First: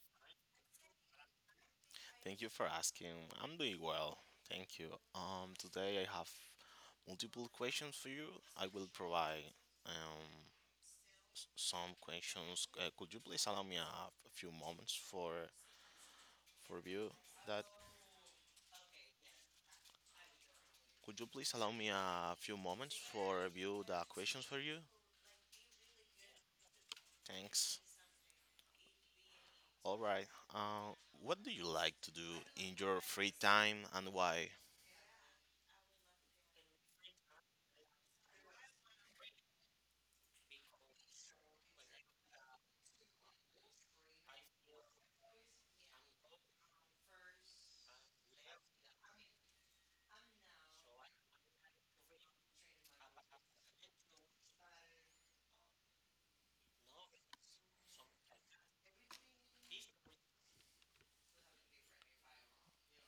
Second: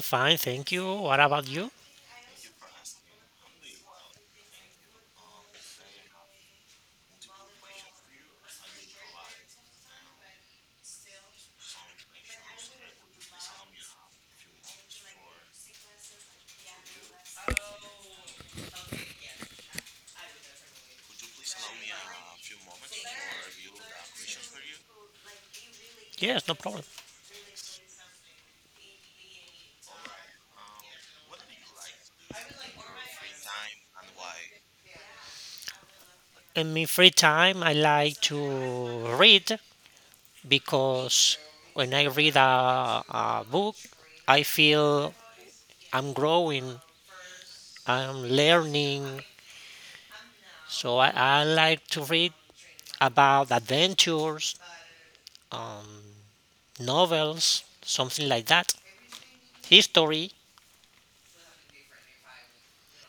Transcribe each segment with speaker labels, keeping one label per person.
Speaker 1: fine, thank you. What about you?
Speaker 2: Thank you for asking. I'm doing well. Thank you. Today I have multiple questions for you. I will provide um, some questions. Could you please allow me a few moments for review that? Could you please allow me a few moments for review the questions for you?
Speaker 1: Yes, no problem.
Speaker 2: Thanks. All right. Uh, what do you like to do in your free time and why?
Speaker 1: In my free time, I like to read because when I read a book, I feel I'm growing, I'm learning. So I like to read about adventures, um, novels, something like that. History,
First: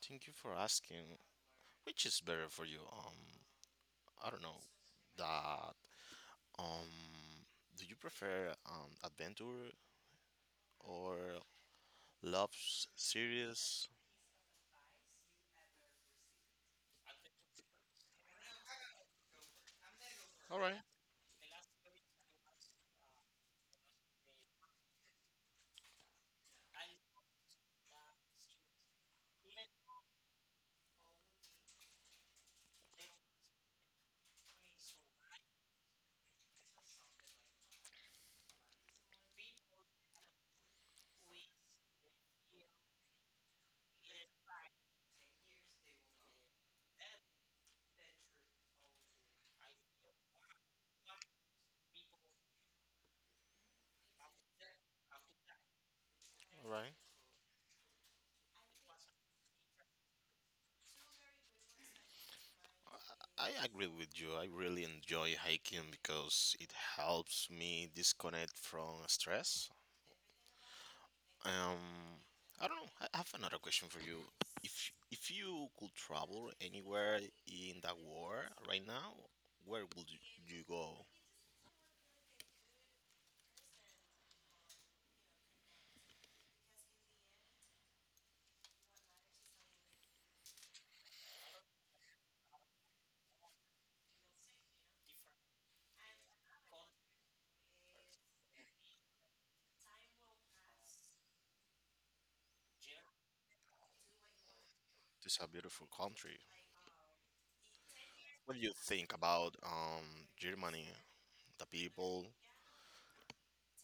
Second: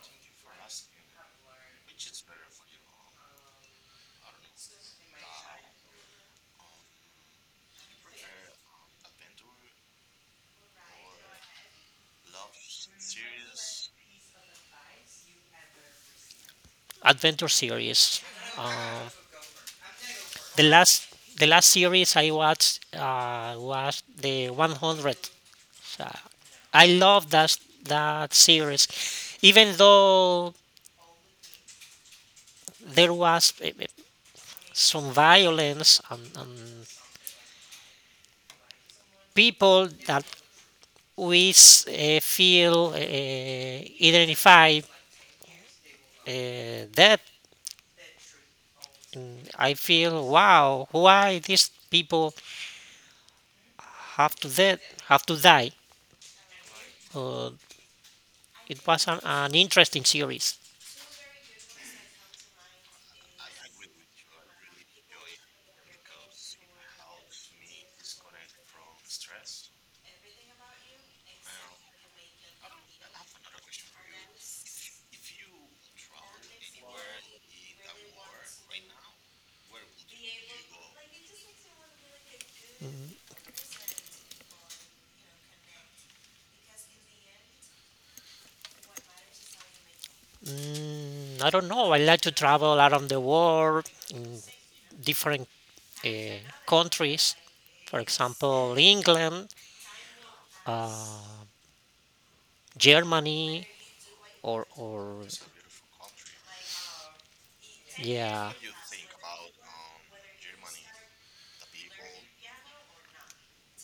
Speaker 2: Thank you for asking. Which is better for you? I don't know that um do you prefer adventure or love series?
Speaker 1: adventure series.
Speaker 2: All
Speaker 1: The
Speaker 2: right,
Speaker 1: last the last series I watched was the 100. So I love that series, even though there was some violence and people that we feel identified uh, dead. And I feel wow, why these people have to dead have to die?
Speaker 2: all right.
Speaker 1: Uh, it was an interesting series.
Speaker 2: I agree with you. I really enjoy hiking because it helps me disconnect from stress. Um, I don't know. I have another question for you. If you could travel anywhere in the world right now, where would you go?
Speaker 1: I don't know. I like to travel around the world, different uh, countries, for example, England, uh, Germany, or
Speaker 2: This is a beautiful country.
Speaker 1: yeah,
Speaker 2: What do you think about Germany, the people, the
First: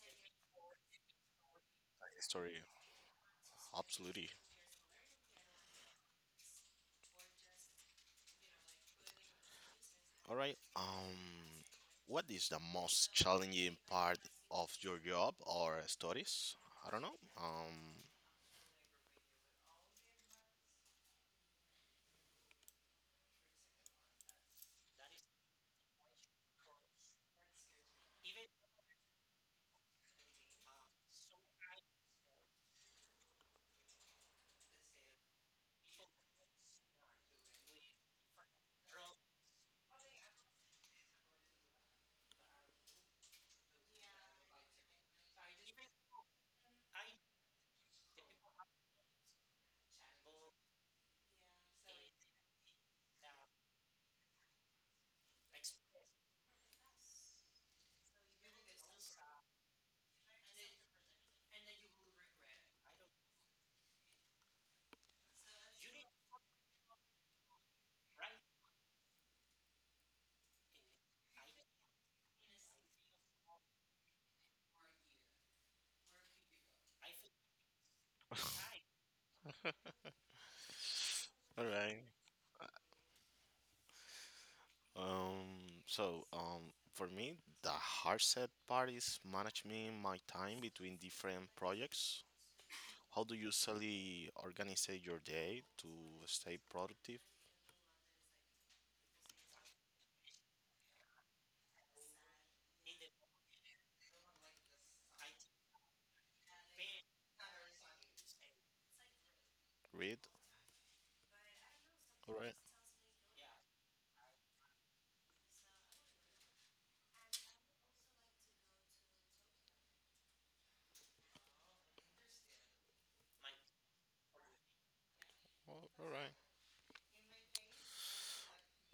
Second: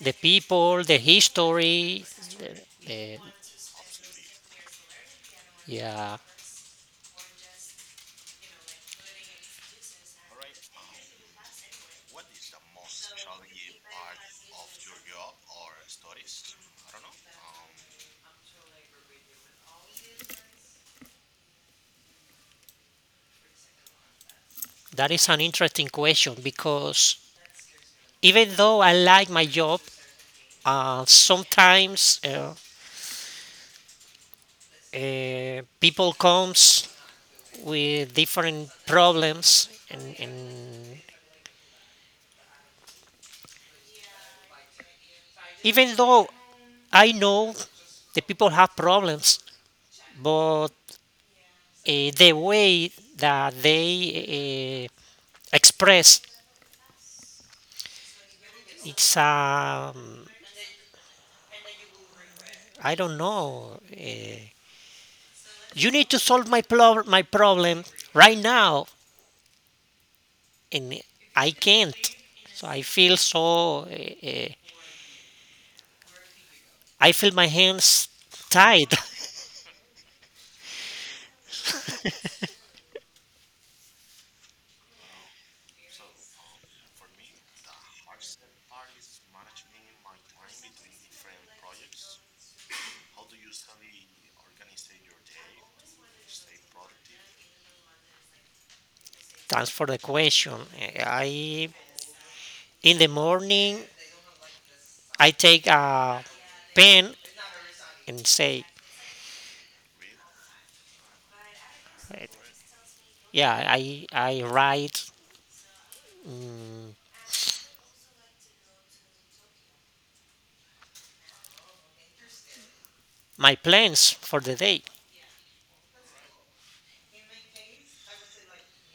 Speaker 1: the people, the history.
Speaker 2: history?
Speaker 1: the- uh,
Speaker 2: Absolutely.
Speaker 1: yeah,
Speaker 2: All right. What is the most challenging part of your job or studies? I don't know.
Speaker 1: that is an interesting question because even though I like my job, sometimes people comes with different problems, and even though I know the people have problems, but the way that they express it's I don't know. You need to solve my problem right now, and I can't. So I feel so. I feel my hands tied.
Speaker 2: All right. For me, the hard set part is managing my time between different projects. How do you usually organize your day to stay productive?
Speaker 1: Thanks for the question. I In the morning I take a pen and say,
Speaker 2: Read.
Speaker 1: uh,
Speaker 2: All right.
Speaker 1: yeah, I write my plans for the day.
Speaker 2: Well, all right.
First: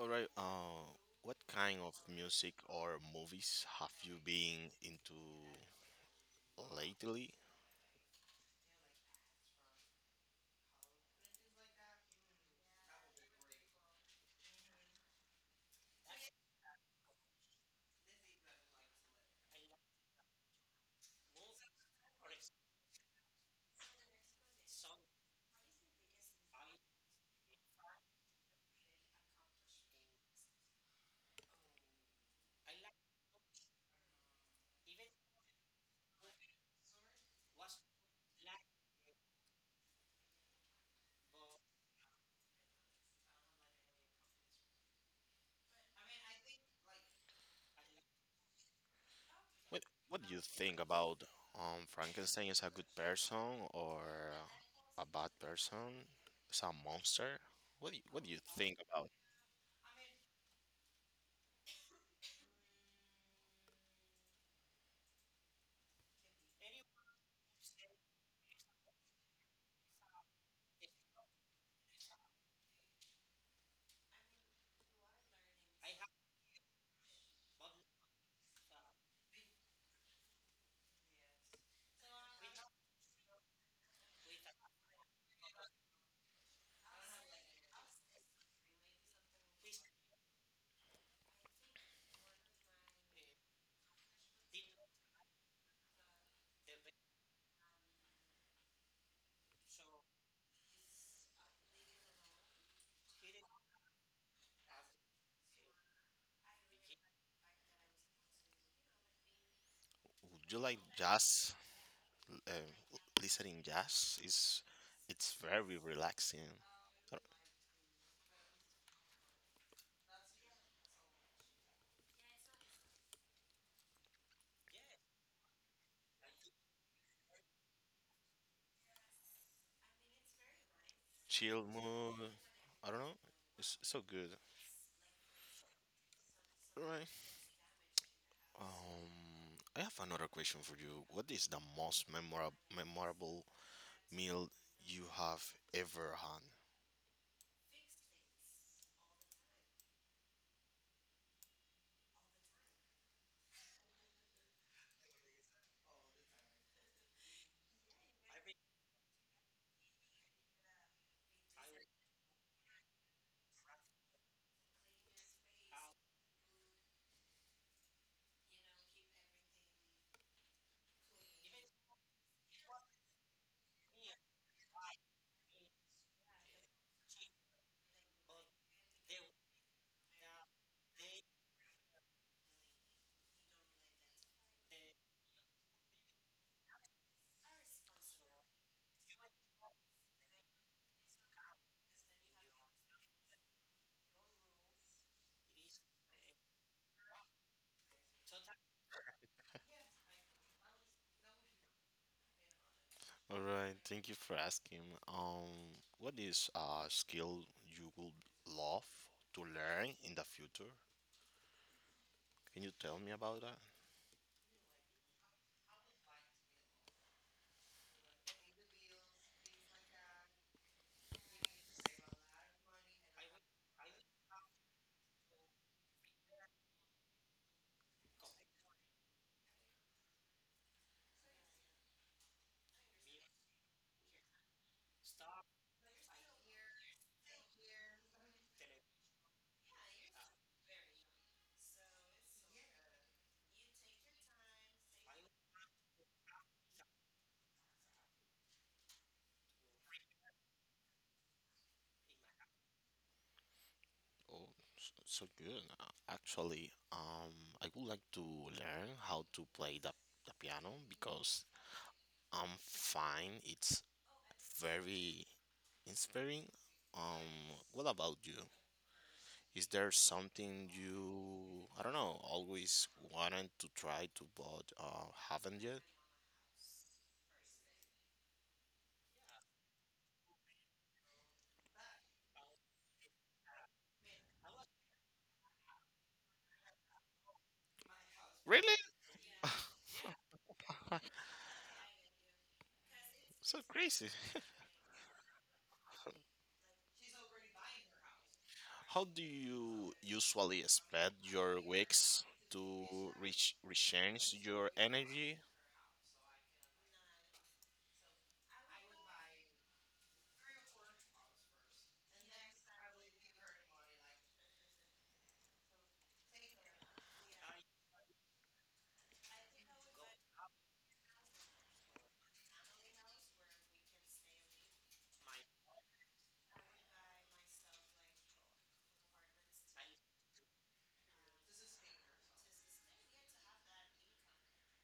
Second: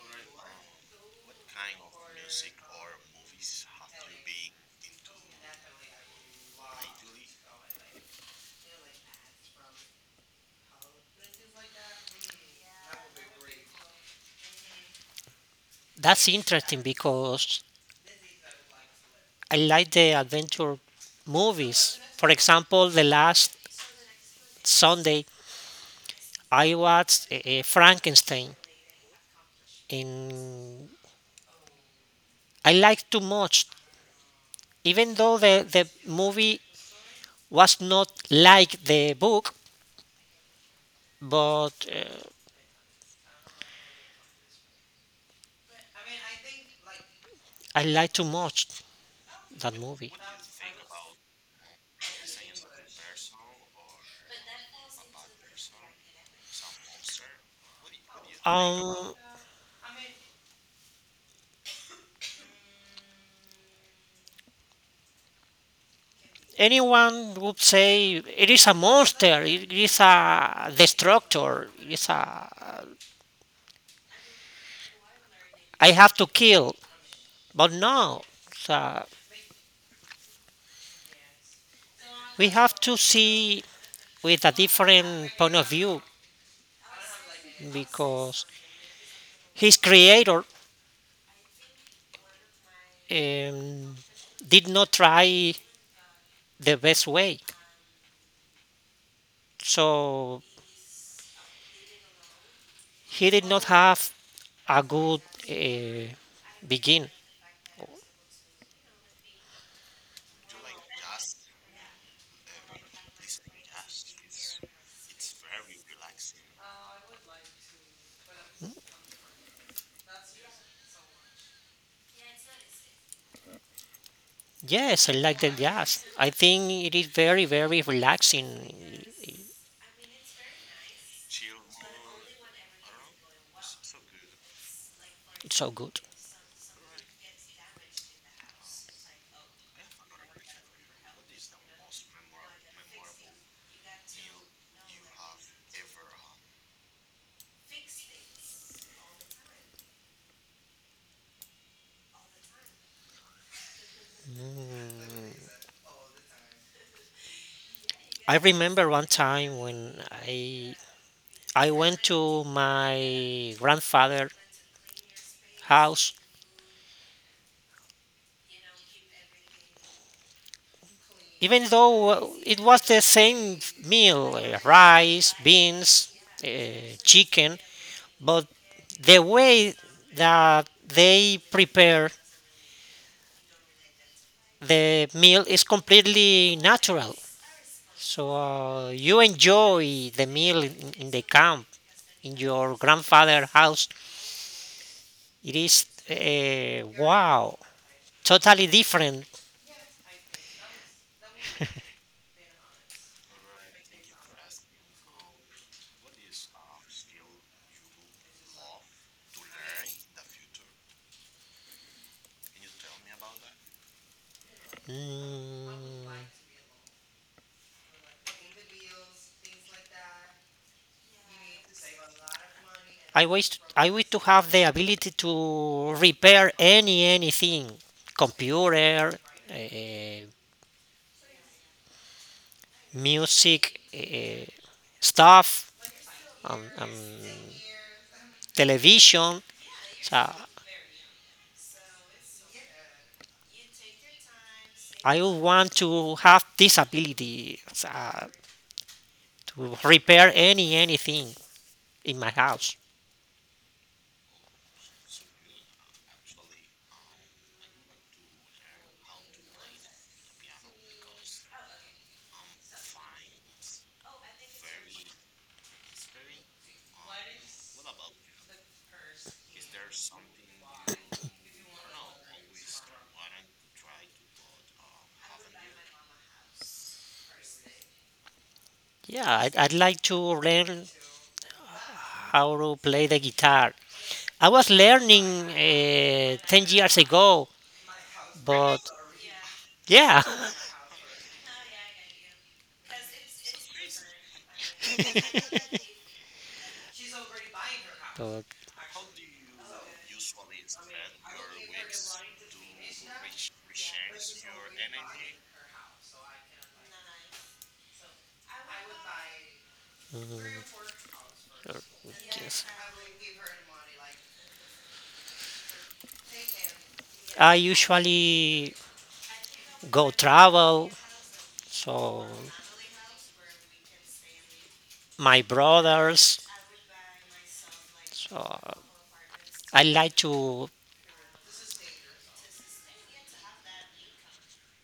Speaker 2: All right. What kind of music or movies have you been into lately?
Speaker 1: That's interesting because I like the adventure movies, for example the last Sunday I watched Frankenstein, and I liked too much, even though the movie was not like the book. But uh, I liked too much that
Speaker 2: What
Speaker 1: movie.
Speaker 2: Do you think about Frankenstein is a good person or a bad person? Is a monster? What do you think about?
Speaker 1: um Anyone would say it is a monster, it is a destructor, it is a I have to kill. But no, so we have to see with a different point of view because his creator um, did not try the best way. So he did not have a good uh, begin.
Speaker 2: Would you like jazz? Uh, Listening jazz is it's very relaxing. I don't-
Speaker 1: Yes, I like the jazz. I think it is very, very relaxing.
Speaker 2: Chill mood. I don't know. It's so good.
Speaker 1: It's so good.
Speaker 2: All right. Um, I have another question for you. What is the most memorable meal you have ever had?
Speaker 1: I remember one time when I went to my grandfather house. Even though it was the same meal, rice, beans, chicken, but the way that they prepare the meal is completely natural. So you enjoy the meal in the camp, in your grandfather house. It is wow, totally different.
Speaker 2: All right, thank you for asking. What is a skill you would love to learn in the future? Can you tell me about that?
Speaker 1: Mm, I wish to have the ability to repair anything, computer, uh, music, stuff, um, um, television. So I would want to have this ability uh, to repair anything in my house.
Speaker 2: Oh, so good. Actually, I would like to learn how to play the piano because I'm fine. It's very inspiring. What about you? Is there something you, I don't know, always wanted to try to but haven't yet?
Speaker 1: Yeah, I'd like to learn how to play the guitar. I was learning 10 years ago,
Speaker 2: Really?
Speaker 1: but yeah.
Speaker 2: So crazy.
Speaker 1: But,
Speaker 2: How do you usually spend your weeks to reach recharge your energy?
Speaker 1: uh, yes. I usually go travel, so my brothers, so I like to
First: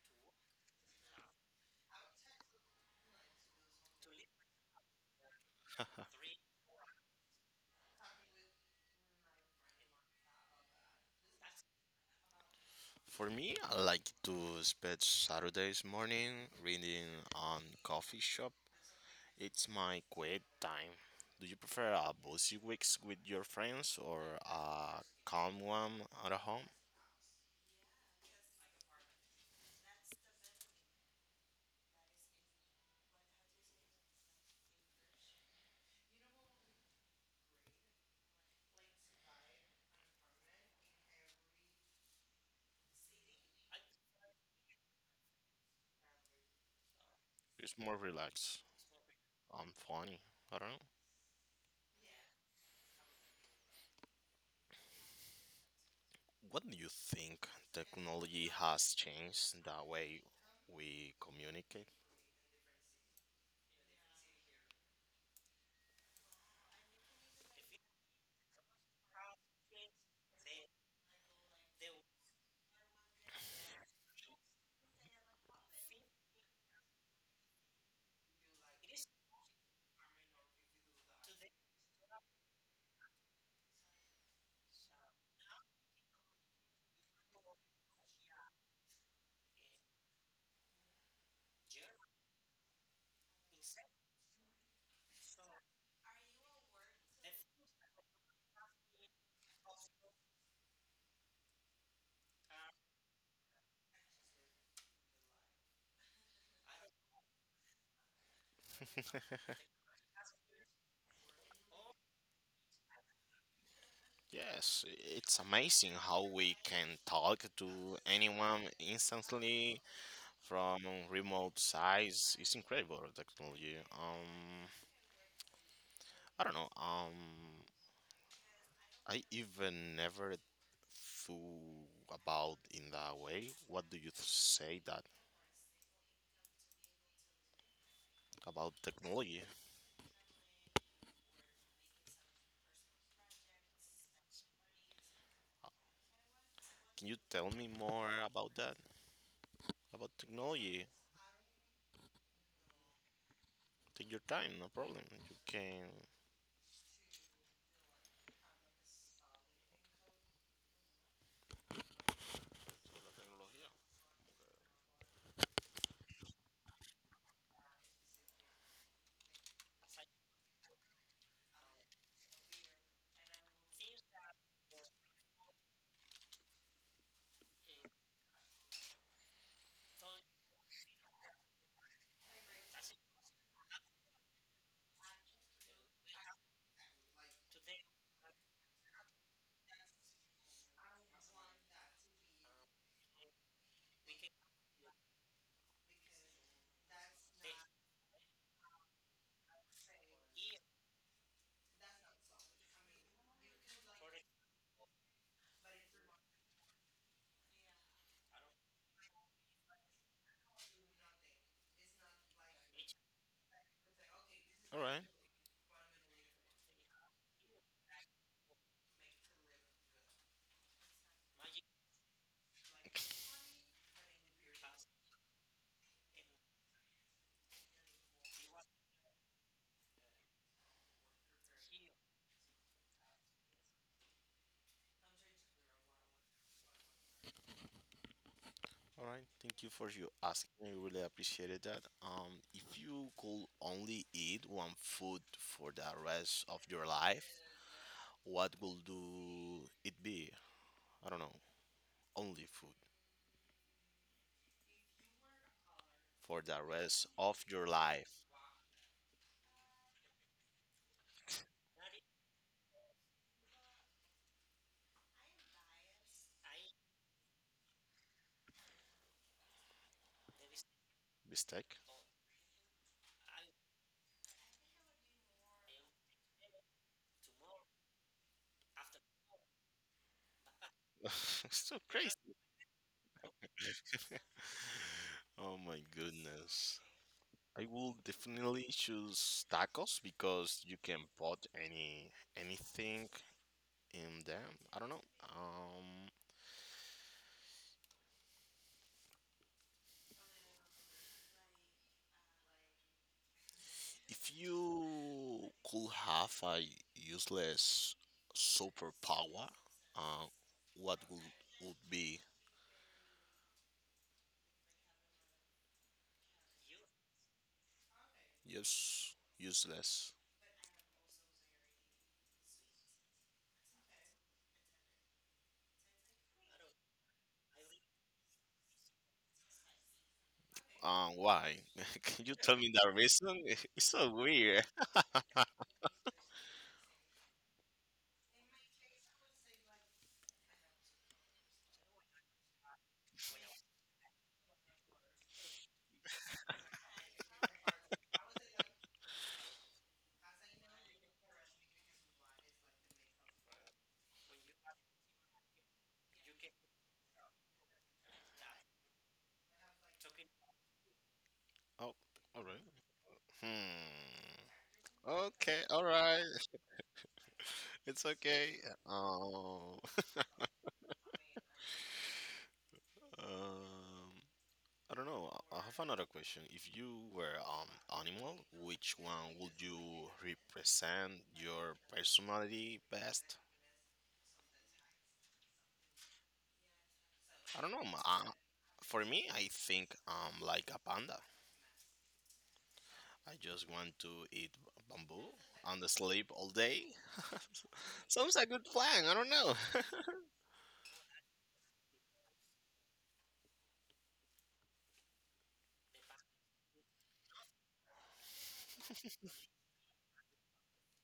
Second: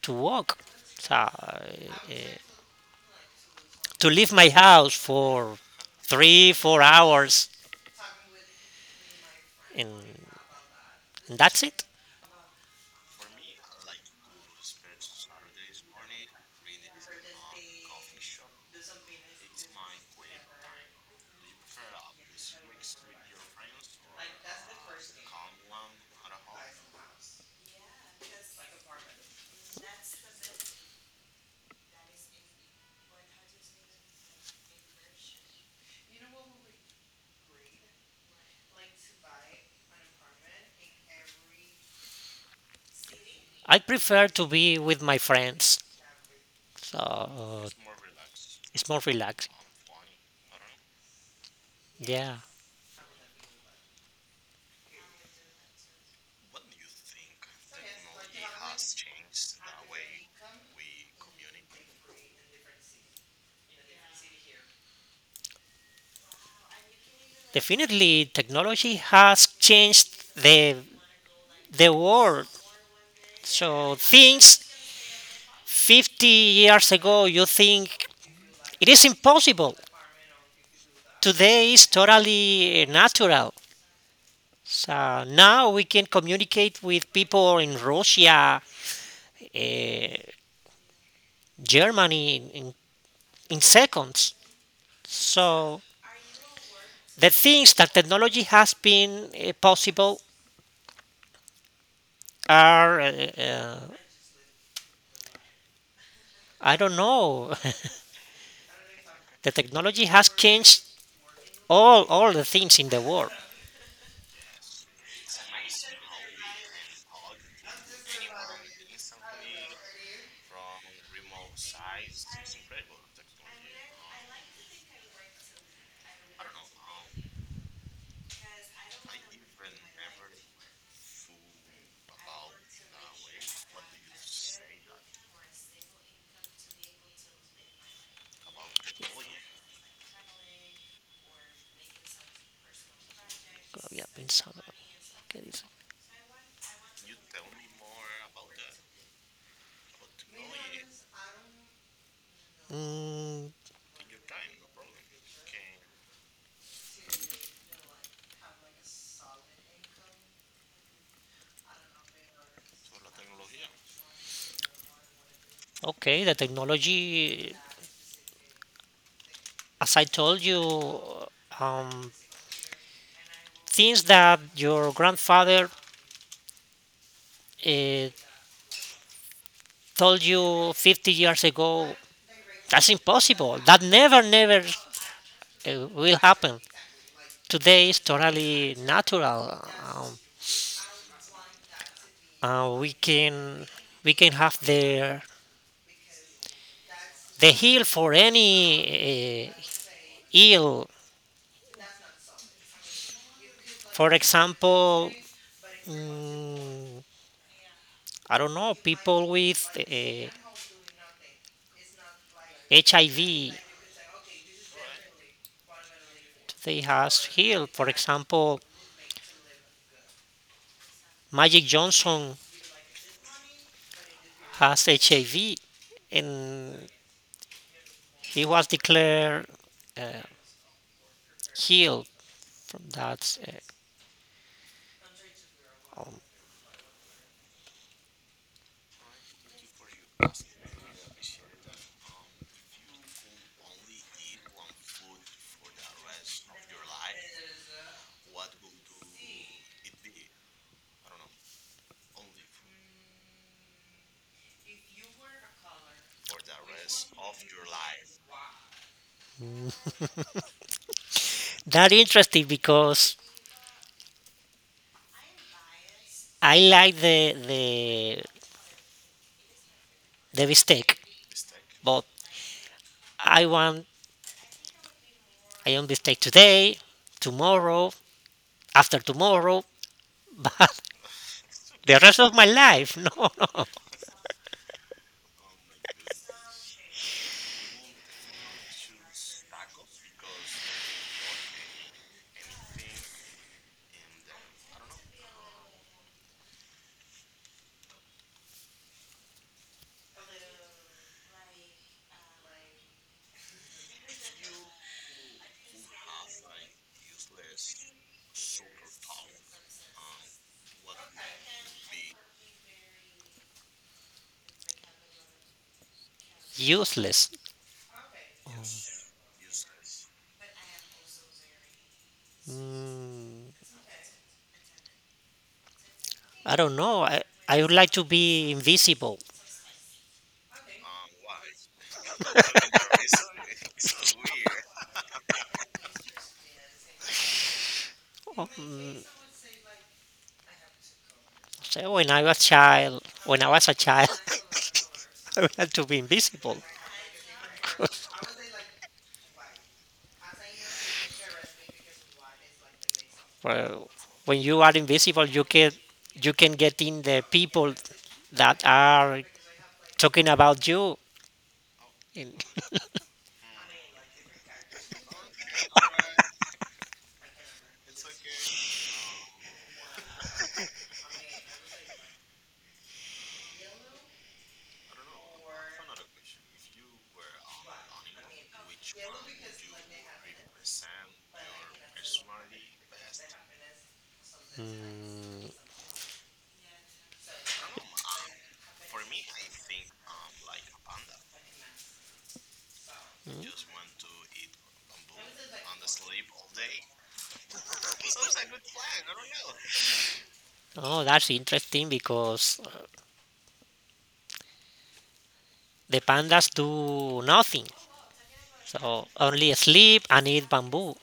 Speaker 1: to walk, so to leave my house for 3, 4 hours, and that's it.
Speaker 2: For me, I like to spend Saturdays morning reading on coffee shop. It's my quiet time. Do you prefer a busy weeks with your friends or a calm one at home?
Speaker 1: I prefer to be with my friends. So
Speaker 2: It's more relaxed.
Speaker 1: it's more relaxing.
Speaker 2: I'm funny. I don't know.
Speaker 1: Yeah,
Speaker 2: What do you think technology has changed the way we communicate?
Speaker 1: definitely, technology has changed the world. So things 50 years ago, you think it is impossible. Today is totally natural. So now we can communicate with people in Russia, uh, Germany, in seconds. So the things that technology has been possible are uh, I don't know. The technology has changed all the things in the world.
Speaker 2: Yes, it's amazing how we can talk to anyone instantly from remote sites. It's incredible technology. I don't know. I even never through about in that way. What do you say that about technology?
Speaker 1: Había pensado, ¿qué dice?
Speaker 2: Can you tell me more about that? About technology?
Speaker 1: Mm,
Speaker 2: Take your time, no problem. You can.
Speaker 1: okay, the technology, as I told you, um, things that your grandfather uh, told you 50 years ago, that's impossible. That never, never will happen. Today is totally natural. Uh, we can we can have the heal for any ill. For example, mm, I don't know, people with HIV.
Speaker 2: All right,
Speaker 1: They has heal. For example, Magic Johnson has HIV, and he was declared uh, healed from that. Uh, um,
Speaker 2: all right. Thank you for you asking. I really appreciated that. If you could only eat one food for the rest of your life, what will do it be? I don't know. Only food for the rest of your life.
Speaker 1: that interesting because I like the mistake,
Speaker 2: Mistake.
Speaker 1: but I want I own this take today, tomorrow, after tomorrow, but
Speaker 2: So
Speaker 1: the rest of
Speaker 2: crazy.
Speaker 1: my life, no, no.
Speaker 2: Oh my goodness. I will definitely choose tacos because you can put any anything in them. I don't know. Um, if you could have a useless superpower, uh, what would be
Speaker 1: Useless.
Speaker 2: useless?
Speaker 1: Mm, I don't know. I would like to be invisible.
Speaker 2: Why? Can you tell me the reason? It's so weird.
Speaker 1: Um, So when I was a child, I would like to be invisible. Well, when you are invisible, you can get in the people that are talking about you.
Speaker 2: Oh,
Speaker 1: And-
Speaker 2: all right. Hmm. Okay, all right. It's okay. Um, um, I don't know. I have another question. If you were animal, which one would you represent your personality best? I don't know. For me, I think like a panda. I just want to eat bamboo and sleep all day. Sounds a good plan. I don't know.
Speaker 1: oh, that's interesting because the pandas do nothing. So only sleep and eat bamboo.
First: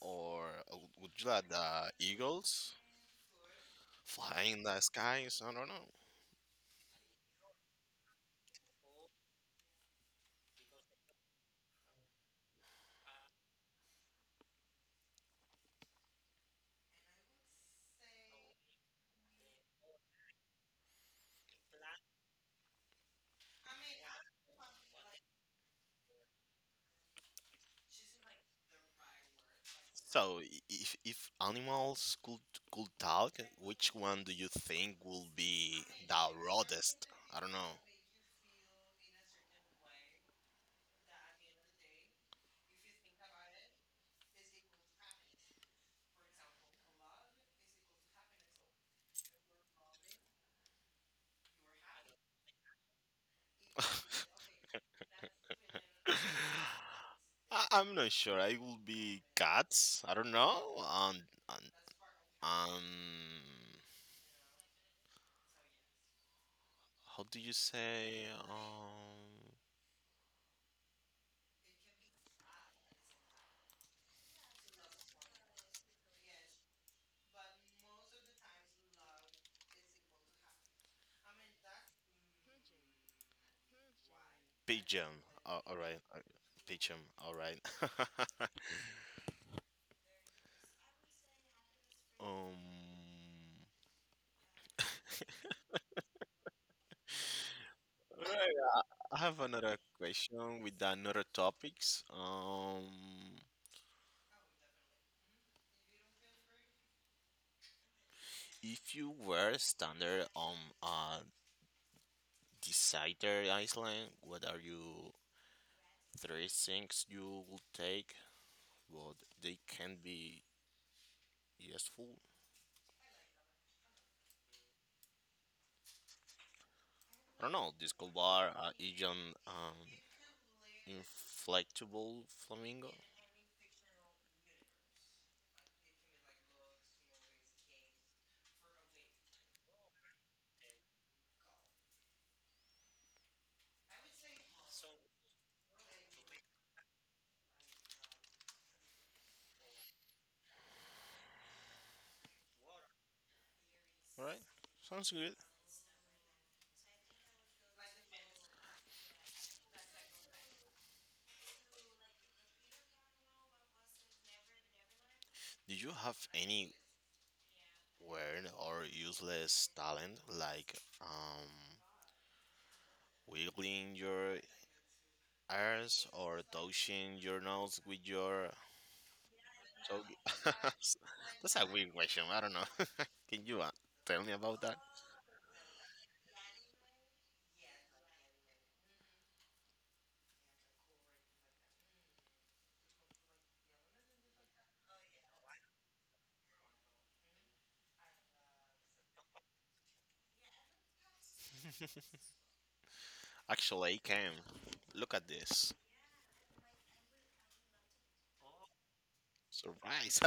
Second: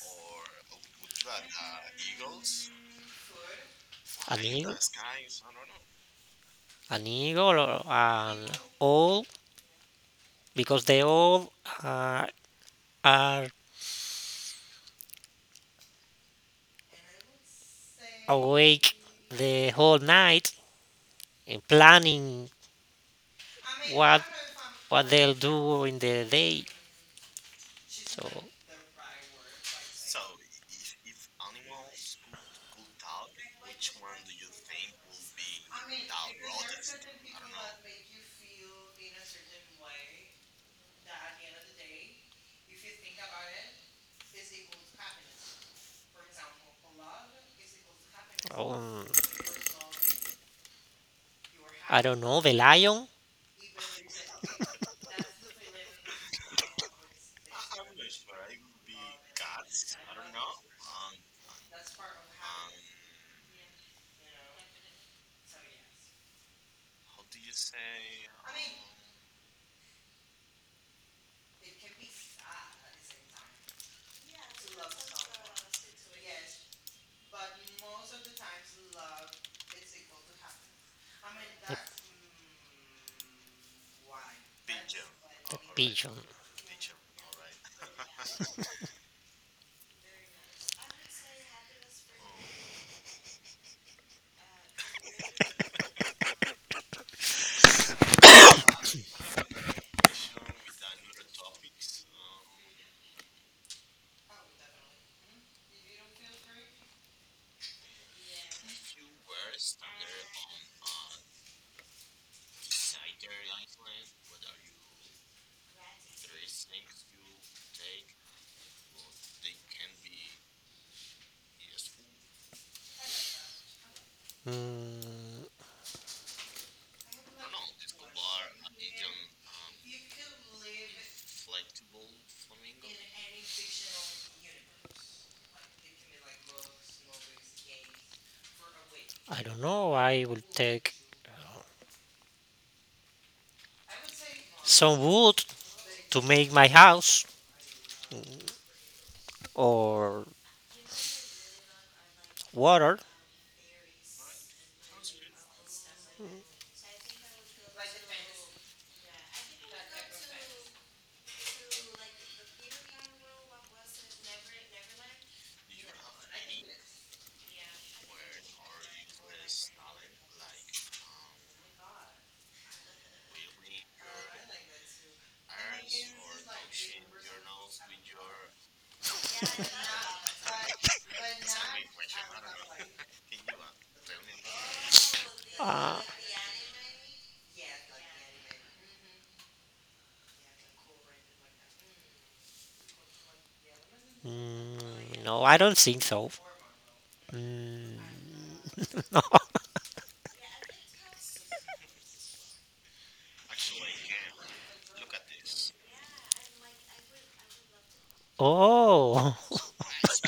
Speaker 2: Or would you like the eagles
Speaker 1: I
Speaker 2: flying in
Speaker 1: hate
Speaker 2: the
Speaker 1: Amigo,
Speaker 2: skies? I don't know.
Speaker 1: amigo, and all because they all are, are awake the whole night and planning what what they'll do in the day. So
Speaker 2: So, if animals could talk, which one do you think will be the rudest? I don't know.
Speaker 1: um, I don't know, the lion,
Speaker 2: I'm not sure. I will be cats. I don't know. Um, um how do you say um pigeon?
Speaker 1: the
Speaker 2: All right,
Speaker 1: pigeon.
Speaker 2: pigeon. All right. um. I have another question with another topics. If you were standard on a decided island, what are you three things you would take? What they can be useful?
Speaker 1: Mm,
Speaker 2: I don't know. Disco bar, Asian, inflatable flamingo.
Speaker 1: I don't know. I will take some wood to make my house, or water.
Speaker 2: Right? Sounds good. Did you have any weird or useless talent like um wiggling your Airs or touching your nose with your tongue? That's a weird question. I don't know. Can you tell me about that?
Speaker 1: Uh, mm, no, I don't think so.
Speaker 2: Actually, I can. Look at this.
Speaker 1: Oh,
Speaker 2: Surprise!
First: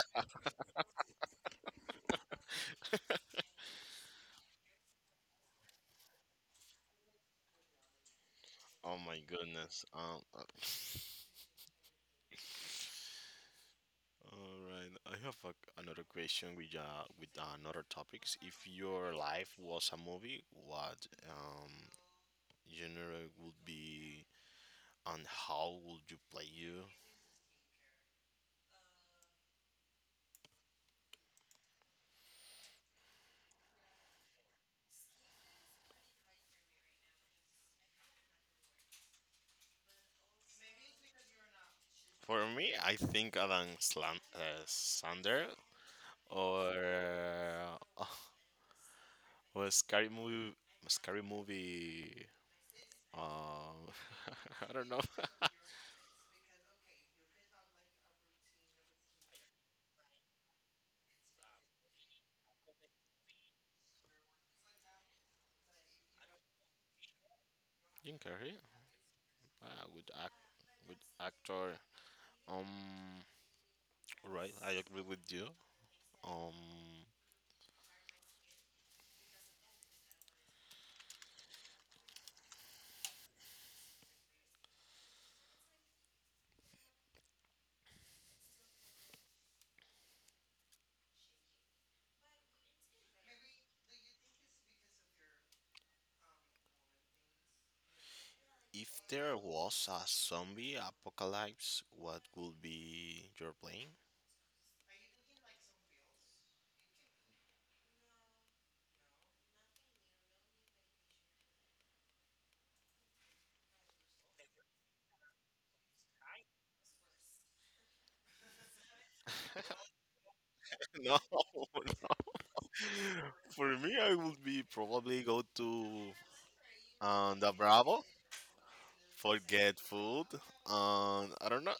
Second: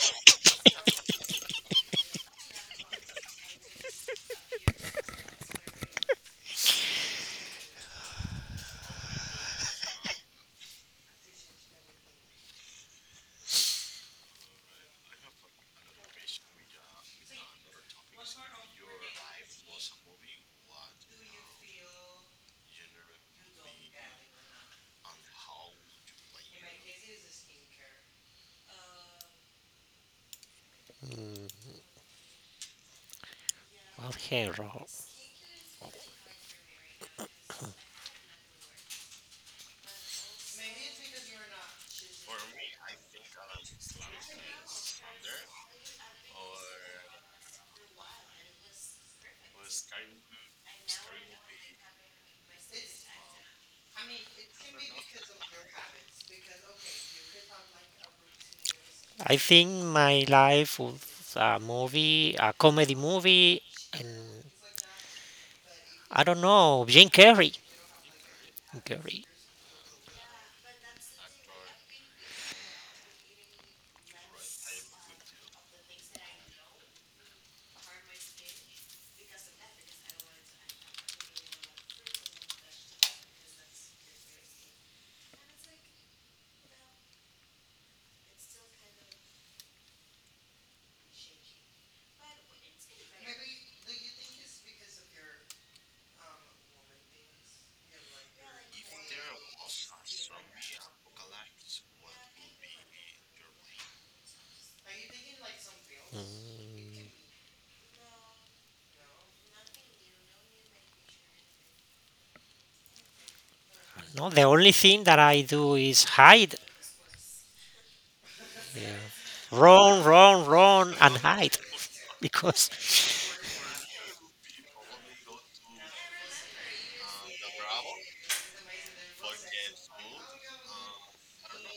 Speaker 2: Oh my goodness. All right. I have another question with another topics. If your life was a movie, what genre would be and how would you play you?
Speaker 1: okay.
Speaker 2: For me, I think Sandler or uh, was scary movie, scary movie. Um, I don't know.
Speaker 1: I think my life was a movie, a comedy movie, and I don't know, Jim Carrey.
Speaker 2: Jim Carrey,
Speaker 1: Jim Carrey.
Speaker 2: uh, good act, good actor. Um, right, I agree with you. Um, if there was a zombie apocalypse, what would be your plan?
Speaker 1: No, the only thing that I do is hide. Yeah. Run, run, run,
Speaker 2: No,
Speaker 1: and hide.
Speaker 2: no.
Speaker 1: Because
Speaker 2: For me, I would be probably go to the Bravo for get food, and I don't know.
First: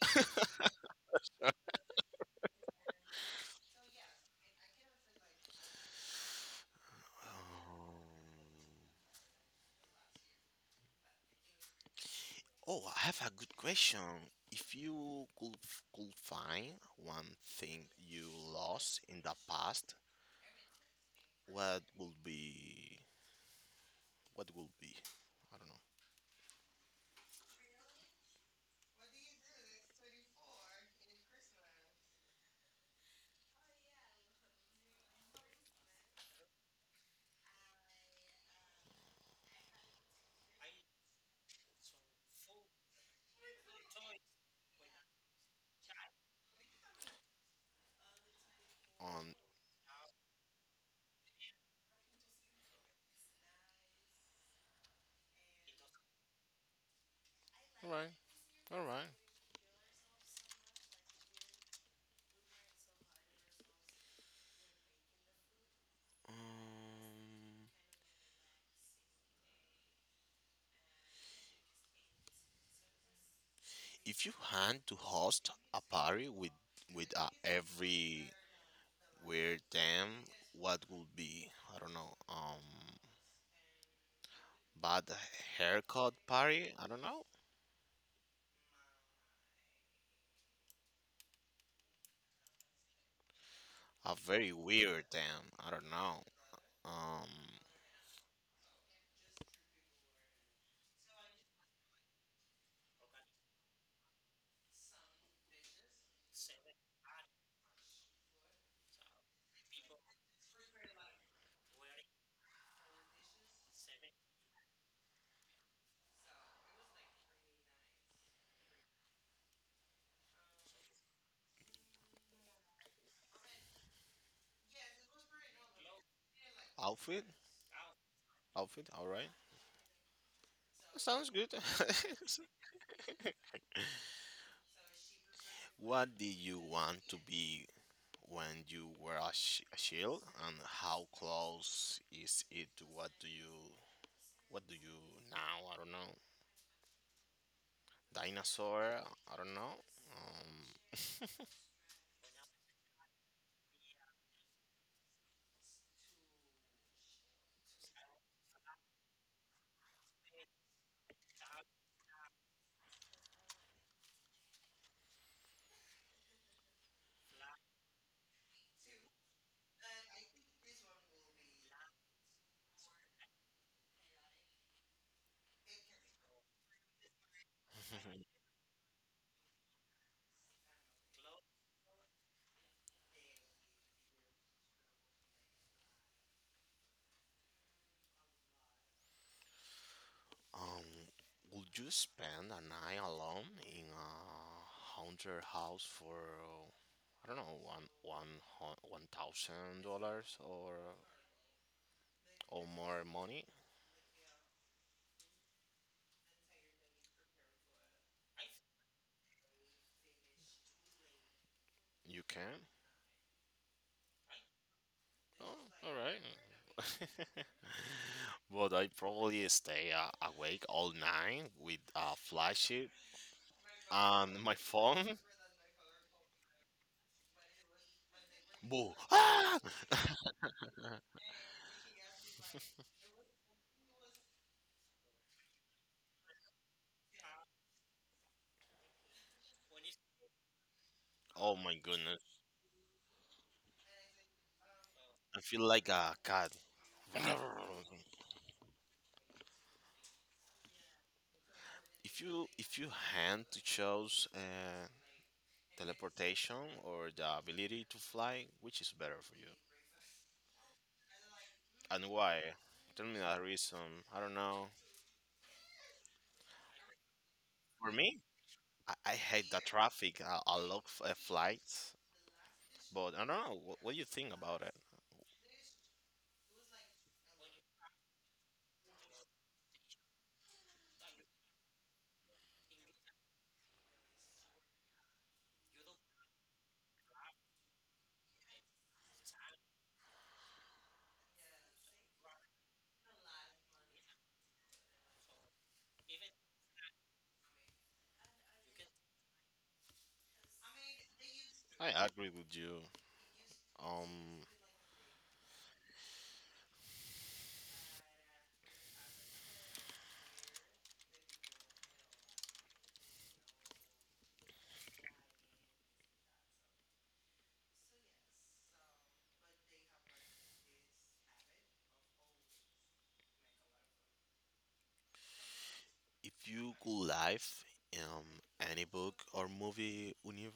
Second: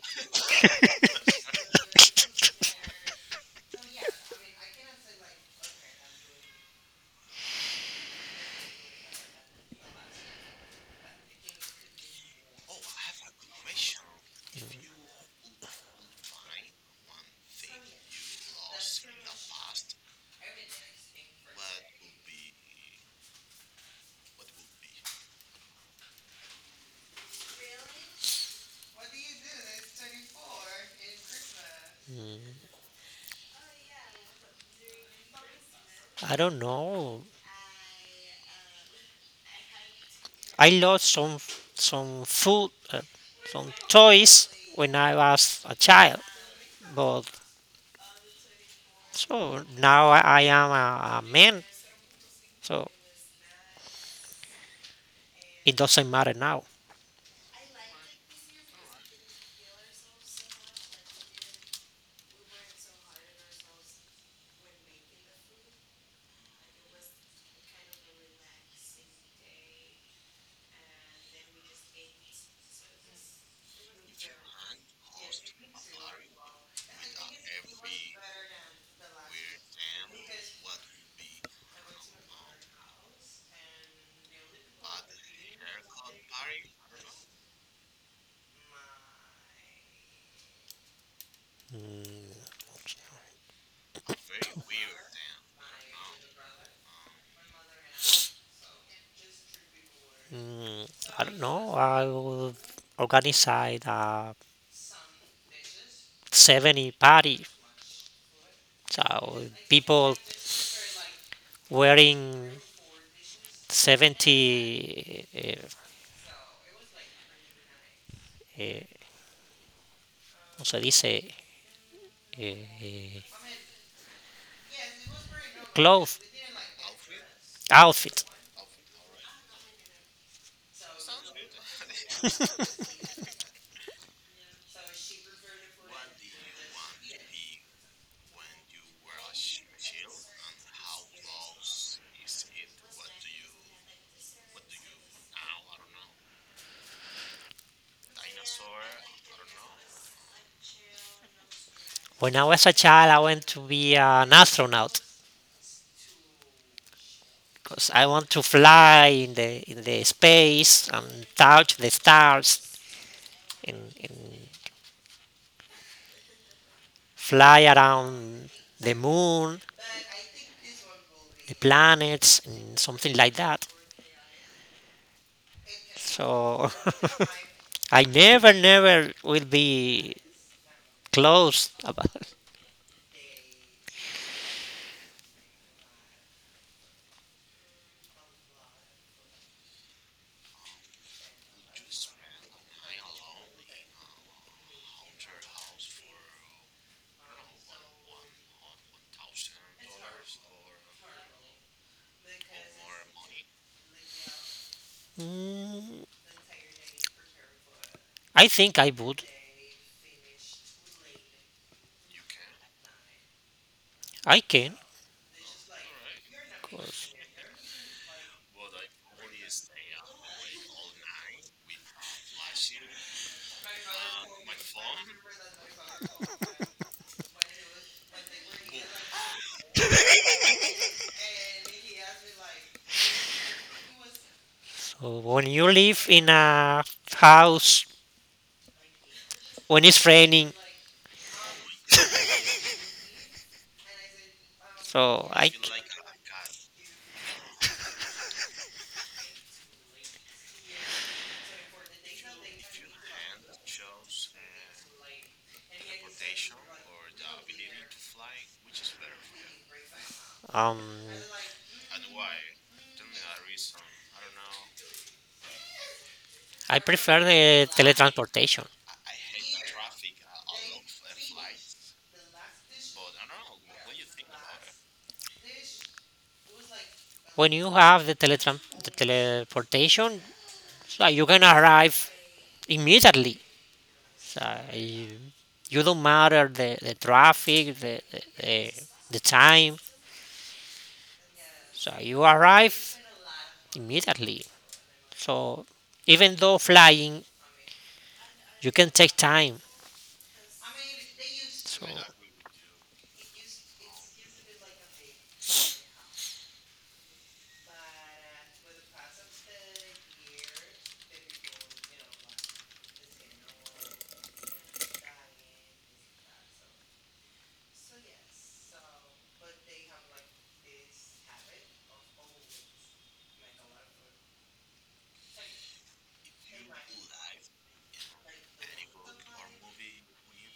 Speaker 2: Um, oh, I have a good question. If you could find one thing you lost in the past, what would be? What would be? I don't
Speaker 1: I don't know. I lost some food, some toys when I was a child, but
Speaker 2: know.
Speaker 1: so now I am a man, so it doesn't matter now.
Speaker 2: All right. All right. Um, if you had to host a party with every weird damn what would be I don't know bad haircut party I don't know a very weird damn I don't know um
Speaker 1: Mm, I don't know. I will organize a 70 party, so people wearing 70, eh, ¿cómo se dice? Eh, eh, clothes,
Speaker 2: outfit
Speaker 1: outfit.
Speaker 2: outfit all right sounds good. What did you want to be when you were a shield and how close is it to what do you what do you now I don't know dinosaur I don't know um.
Speaker 1: When I was a child, I went to be an astronaut, because I want to fly in the space and touch the stars, and fly around the moon, the planets, and something like that. So I never, never will be close about.
Speaker 2: Um, would you spend a night alone in a haunted house for I don't know $1,000 or more money?
Speaker 1: Mm, I think I would.
Speaker 2: You can.
Speaker 1: I can.
Speaker 2: Oh, all
Speaker 1: 'cause-
Speaker 2: right. But I probably stay awake all night with a flashlight and my phone. Boo! Ah!
Speaker 1: So when you live in a house when it's raining,
Speaker 2: Oh my goodness!
Speaker 1: so
Speaker 2: I feel like a cat. If you had to choose teleportation or the ability to fly, which is better for you?
Speaker 1: um
Speaker 2: And why? Tell me that reason. I don't know.
Speaker 1: I prefer the
Speaker 2: For me,
Speaker 1: teletransportation.
Speaker 2: I hate the traffic. I love flights, but I don't know. What do you think about it?
Speaker 1: When you have the teleportation, so you can arrive immediately. So you, you don't matter the traffic, the time. So you arrive immediately. So even though flying, you can take time. So
Speaker 2: I agree with you. Um, if you could live um any book or movie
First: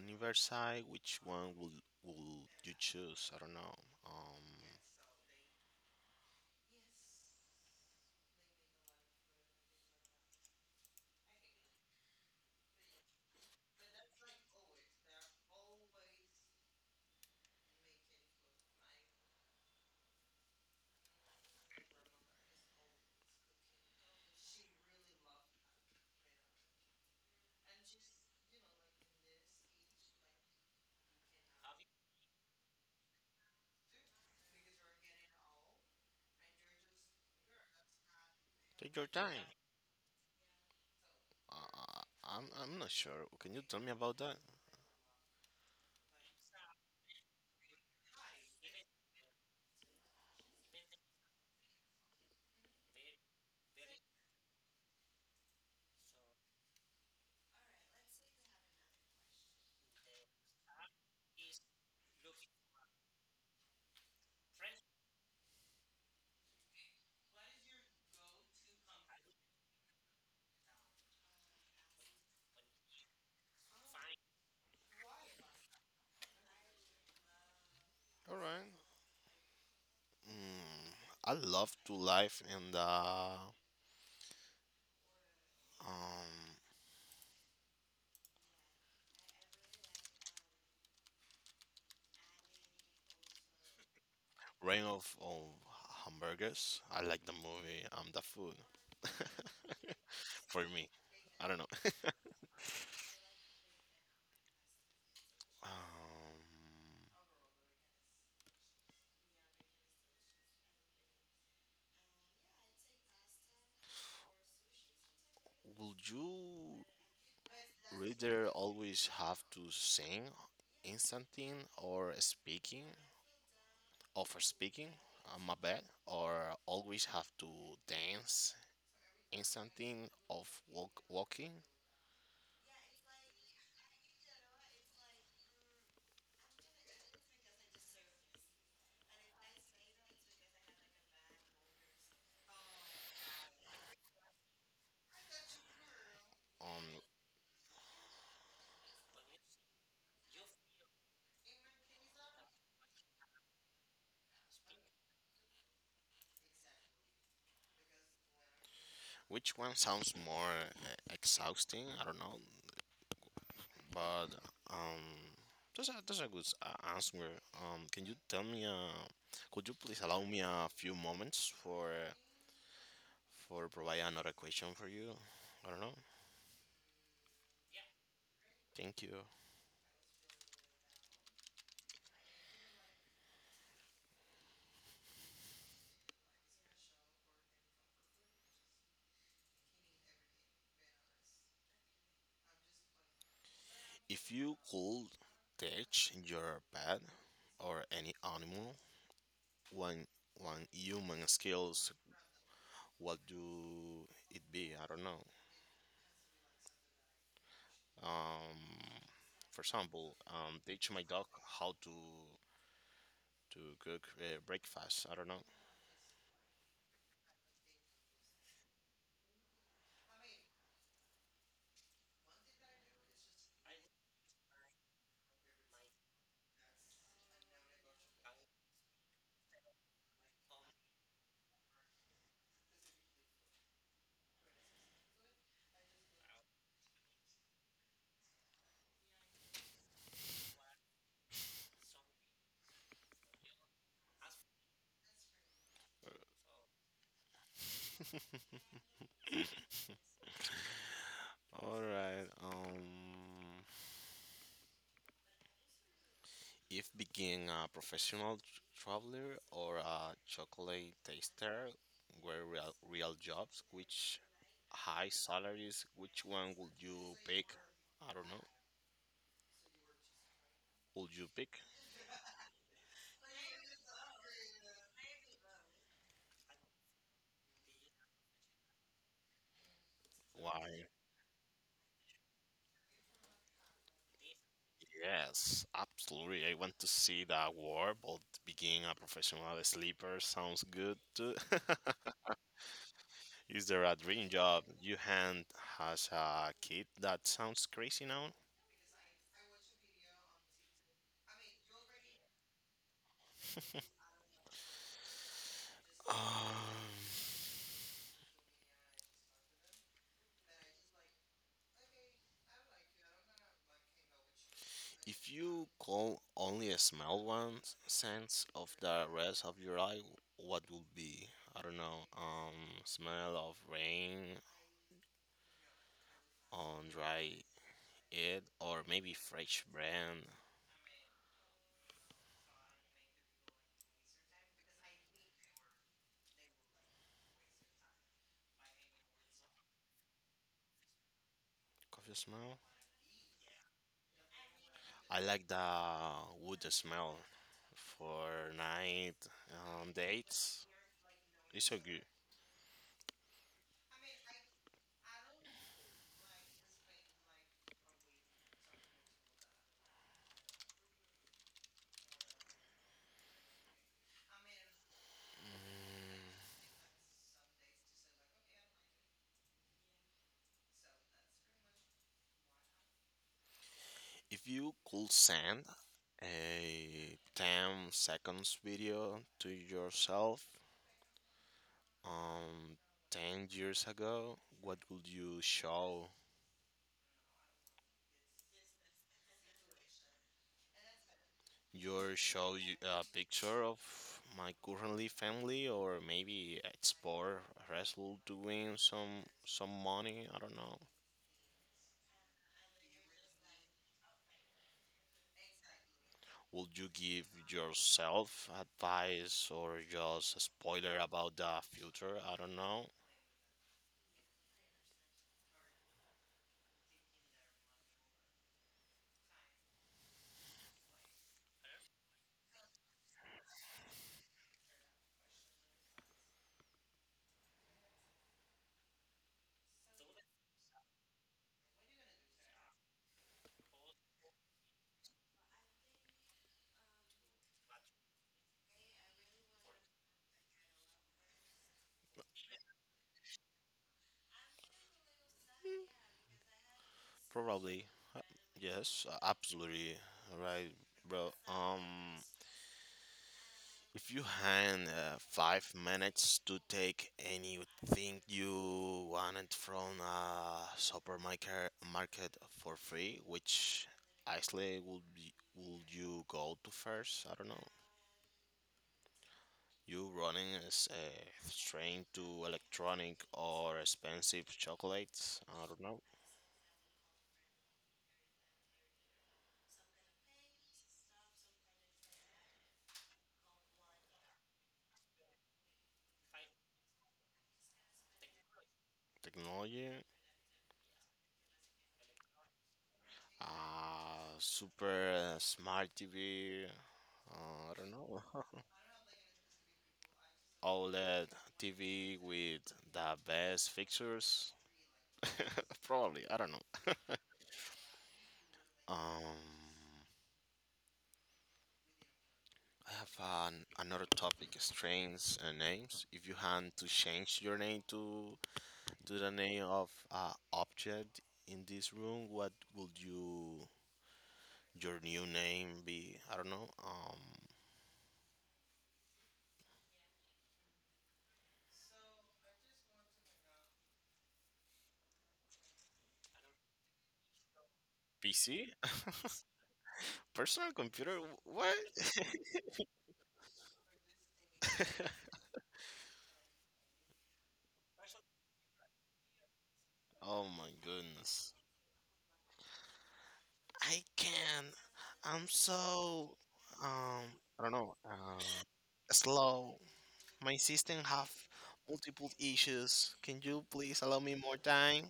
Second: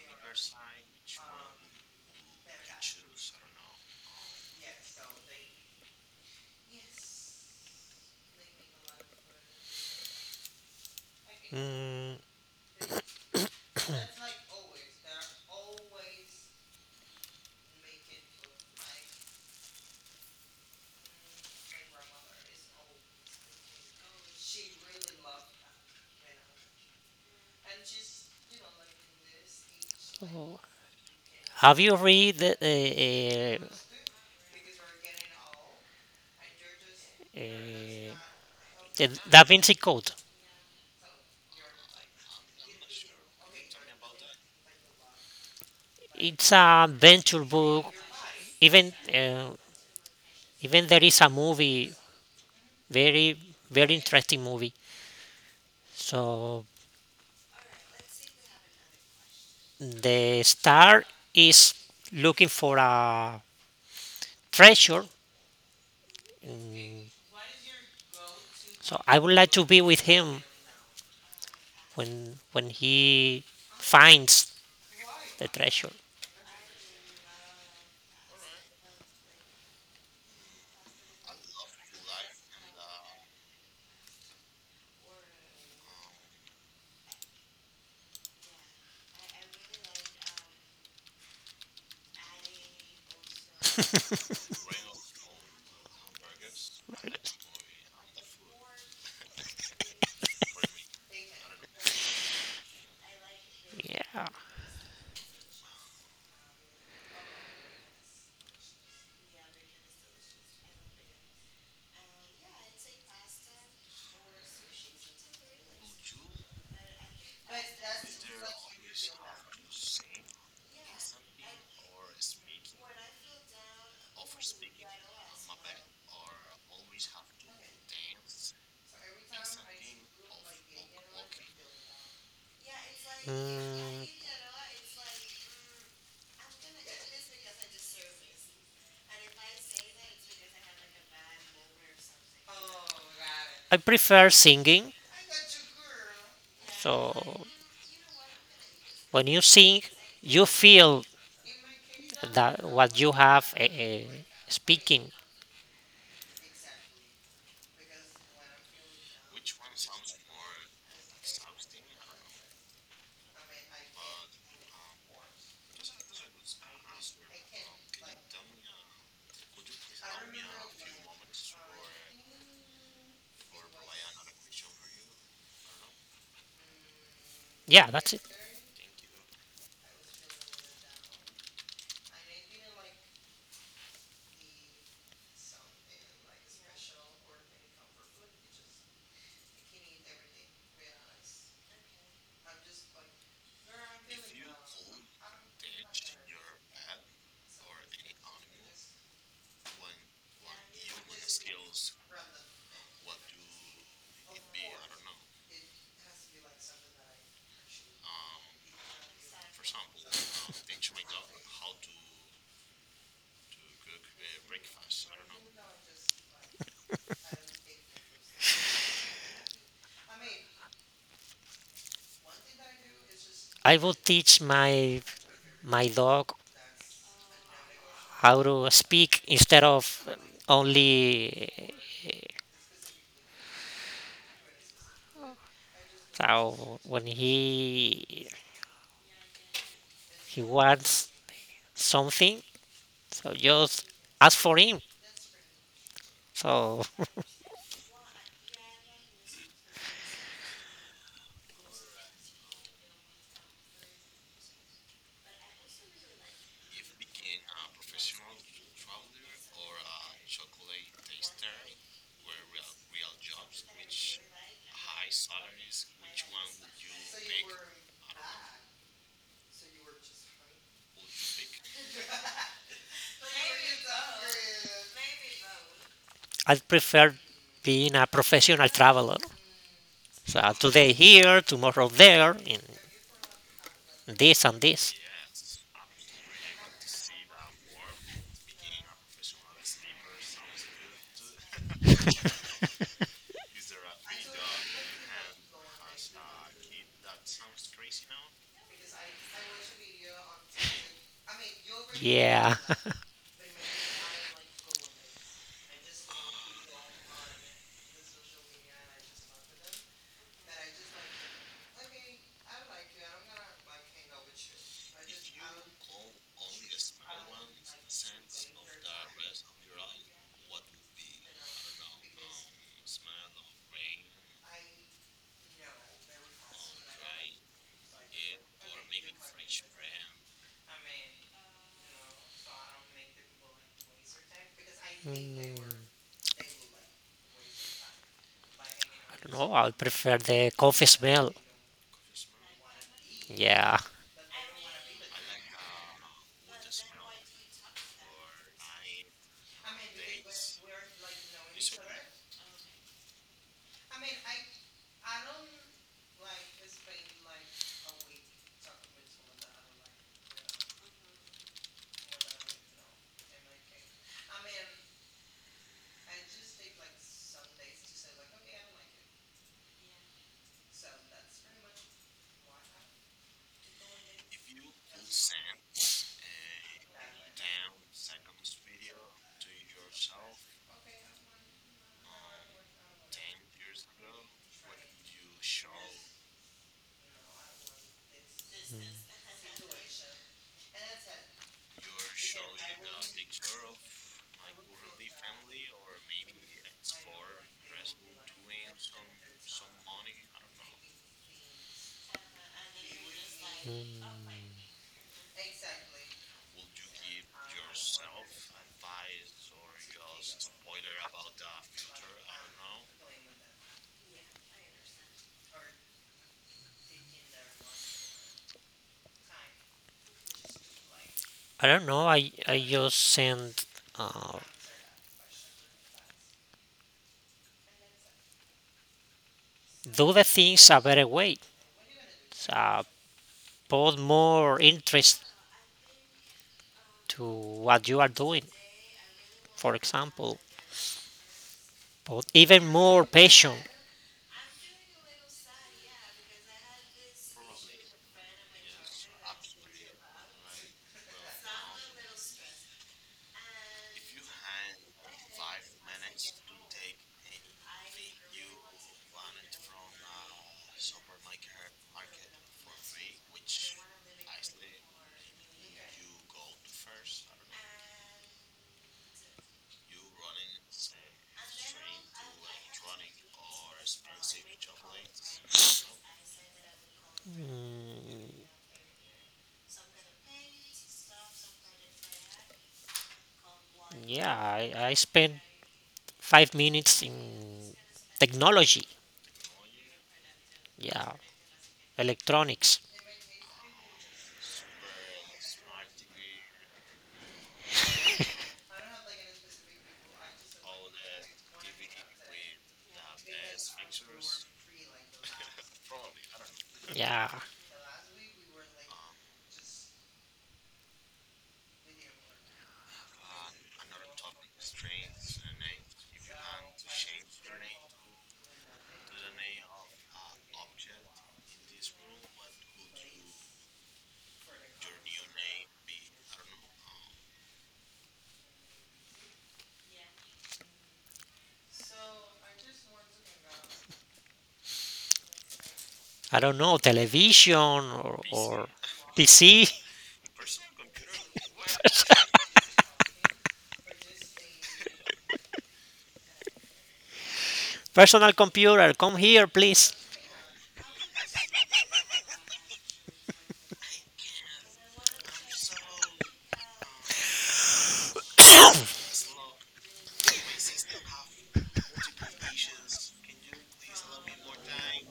Speaker 2: universe, which one would you choose? I don't know. Um,
Speaker 1: mm, have you read uh, uh,
Speaker 2: take your
Speaker 1: the Da
Speaker 2: time.
Speaker 1: Vinci Code?
Speaker 2: I'm not sure. Can you tell me about that?
Speaker 1: It's a adventure book. Even uh, Even there is a movie, very very interesting movie. So the star is looking for a treasure. Mm, So I would like to be with him when he finds the treasure.
Speaker 2: All right. Mm, I love to live in the um, reign of hamburgers. I like the movie. The food for me. I don't know.
Speaker 1: Yeah.
Speaker 2: Um, will you rather always have to sing instanting or speaking or for speaking on my bad or always have to dance instanting of walking
Speaker 1: Mm, I prefer singing.
Speaker 2: on.
Speaker 1: So when you sing, you feel that what you have speaking.
Speaker 2: Which one sounds more exhausting? I don't know, but um, that's a good answer. Can you tell me? Could you please allow me a few moments for provide another question for you? I don't know.
Speaker 1: Yeah, that's
Speaker 2: Thank you. If you could teach your pet or any animal one one human skills, what do it be? I don't know. Um, for example, teach my dog how to cook breakfast. I don't know.
Speaker 1: I would teach my dog how to speak, instead of only, so when he wants something, so just ask for him. So
Speaker 2: All right. If being a professional traveler or a chocolate taster were real jobs, which high salaries, which one would you pick? I don't know. Would you pick?
Speaker 1: I prefer being a professional traveler. So
Speaker 2: Why?
Speaker 1: today here, tomorrow there, and this and this.
Speaker 2: Yes, absolutely. I want to see that war, but being a professional sleeper sounds good too. Is there a dream job you hand has a kid that sounds crazy now?
Speaker 1: Yeah.
Speaker 2: Um, if you could only smell one sense of the rest of your life, what would be? I don't know. Smell of rain on dry it, or maybe fresh brand
Speaker 1: Mm, I out. Don't know. I prefer the coffee smell.
Speaker 2: coffee smell.
Speaker 1: Yeah.
Speaker 2: I like the wood smell for night dates. It's so good. If you could send a 10 seconds video to yourself um, 10 years ago, what would you show? Your show you a picture of my currently family, or maybe explore wrestle to win some money. I don't know. Would you give yourself advice or just a spoiler about the future? I don't know.
Speaker 1: I don't know. I just send uh, do the things a better way. Uh, Put more interest to what you are doing. For example, put even more passion.
Speaker 2: Probably. Uh, Yes, absolutely. Right, bro. If you had 5 minutes to take anything you wanted from a supermarket market for free, which actually would be, would you go to first? I don't know. You running is straight to electronic or expensive chocolates. I don't know.
Speaker 1: Yeah. I spent 5 minutes in technology,
Speaker 2: Technology,
Speaker 1: yeah, electronics,
Speaker 2: uh, super smart TV. I don't know. OLED TV with the best fixtures. Probably. I don't know.
Speaker 1: yeah,
Speaker 2: Um, I have an, another topic: strains and names. If you had to change your name to the name of object in this room, what would you your new name be? I don't know.
Speaker 1: I don't know, television or
Speaker 2: PC,
Speaker 1: PC,
Speaker 2: personal computer. What?
Speaker 1: personal computer, come here, please.
Speaker 2: Oh my goodness! I can. I'm so um. I don't know. Slow. My system have multiple issues. Can you please allow me more time?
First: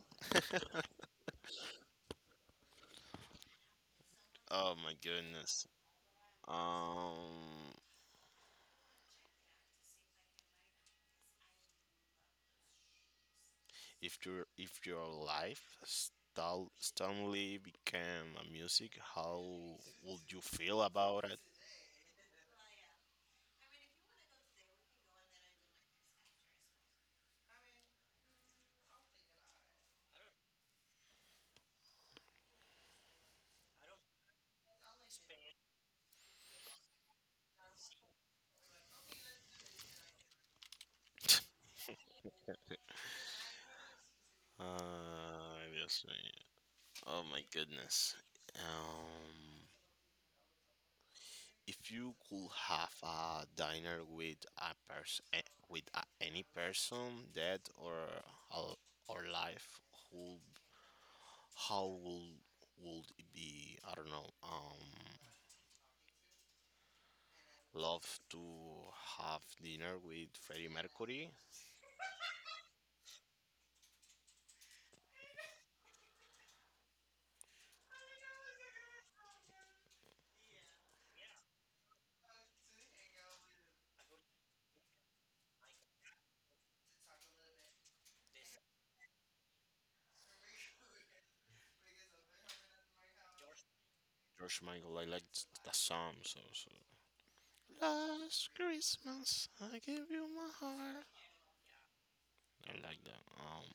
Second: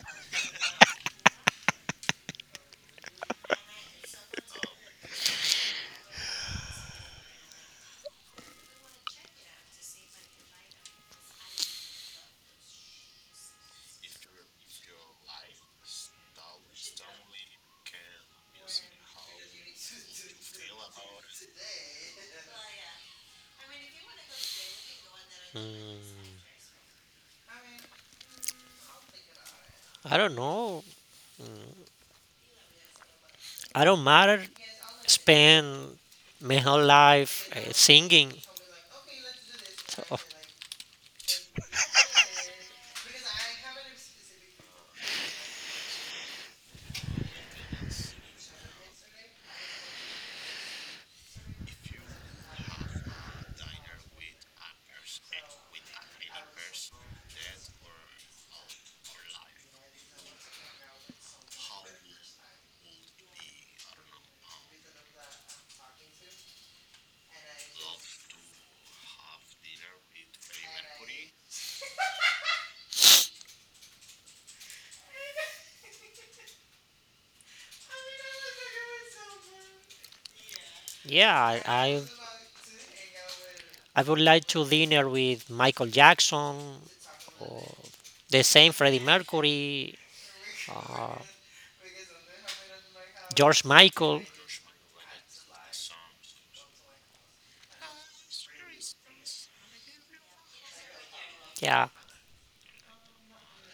Speaker 2: Oh my goodness. Um, if your life suddenly became a music, how would you feel about it?
Speaker 1: I don't know, I don't matter. Spend my whole life singing. So,
Speaker 2: Obviously. Oh my goodness. Um, if you could have a dinner with a person, with a, any person, dead or al- or live, who, how will would it be? I don't know. Love to have dinner with Freddie Mercury.
Speaker 1: yeah, I would like to dinner with Michael Jackson, or the same Freddie Mercury, uh, George Michael,
Speaker 2: George Michael, I like that song. So last Christmas I gave you my heart.
Speaker 1: yeah,
Speaker 2: I like that.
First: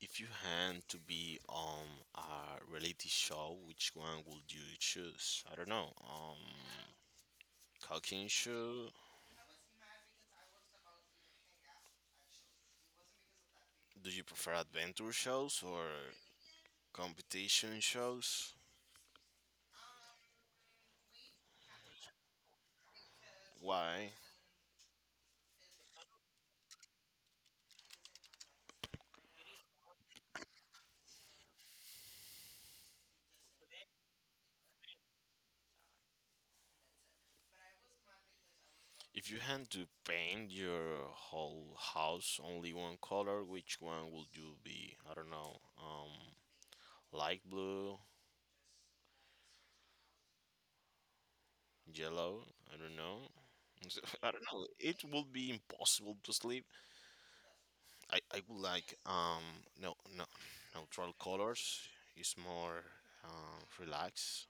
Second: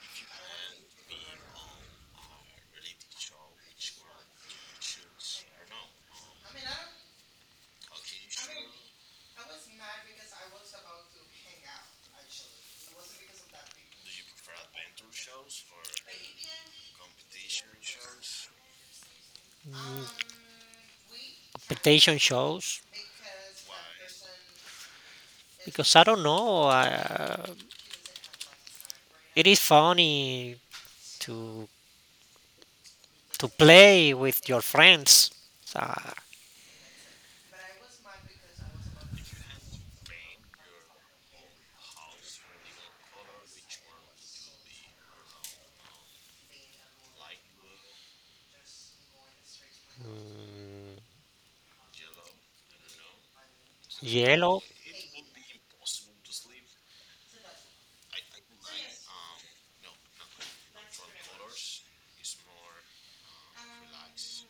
Speaker 2: If you had to be on a reality show, which one would you choose? I don't know. Cooking show. Do you prefer adventure shows or competition shows?
Speaker 1: competition shows
Speaker 2: Why?
Speaker 1: because I don't know. It is funny to to play with your friends. Uh,
Speaker 2: If you had to paint your whole house only one color, which one would you be? I don't know. Light blue,
Speaker 1: mm,
Speaker 2: yellow. I don't know. So, I don't
Speaker 1: Yellow,
Speaker 2: know. It would be impossible to sleep. I would like no neutral colors. It's more relaxed.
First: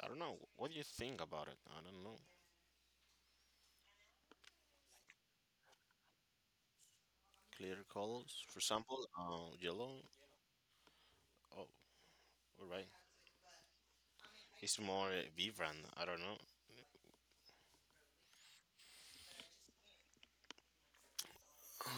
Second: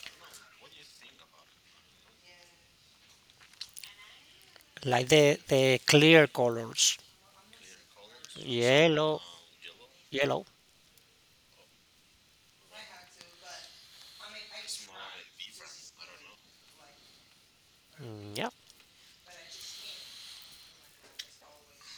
Speaker 2: I don't know. What do you think about it? I don't know.
Speaker 1: like the clear colors.
Speaker 2: Clear colors, for example,
Speaker 1: Yellow,
Speaker 2: yellow.
Speaker 1: yellow.
Speaker 2: Oh, all right. It's more vibrant. I don't know.
Speaker 1: Yeah,
Speaker 2: Um,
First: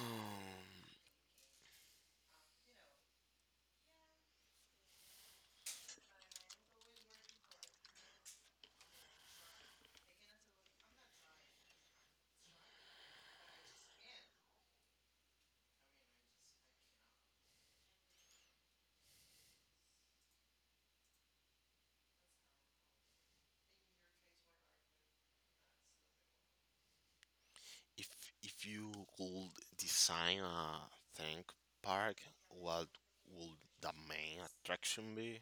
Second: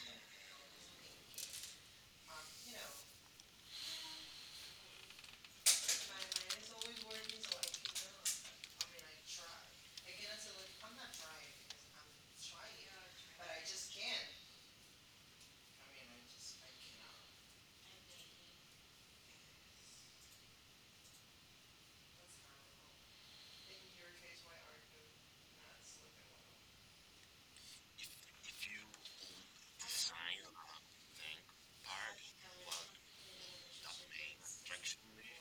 Speaker 2: if if you could design a theme park, what would the main attraction be?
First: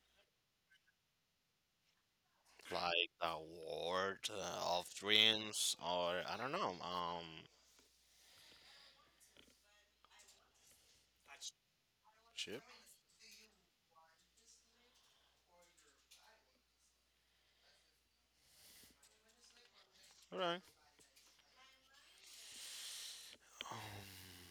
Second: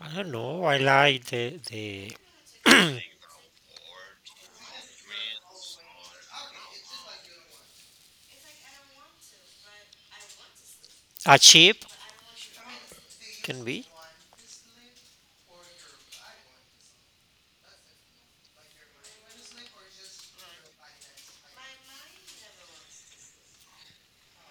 Speaker 1: I don't know. I like the
Speaker 2: Like the world of dreams or I don't know,
Speaker 1: a chip
Speaker 2: ship.
Speaker 1: can be.
Speaker 2: Alright. Um,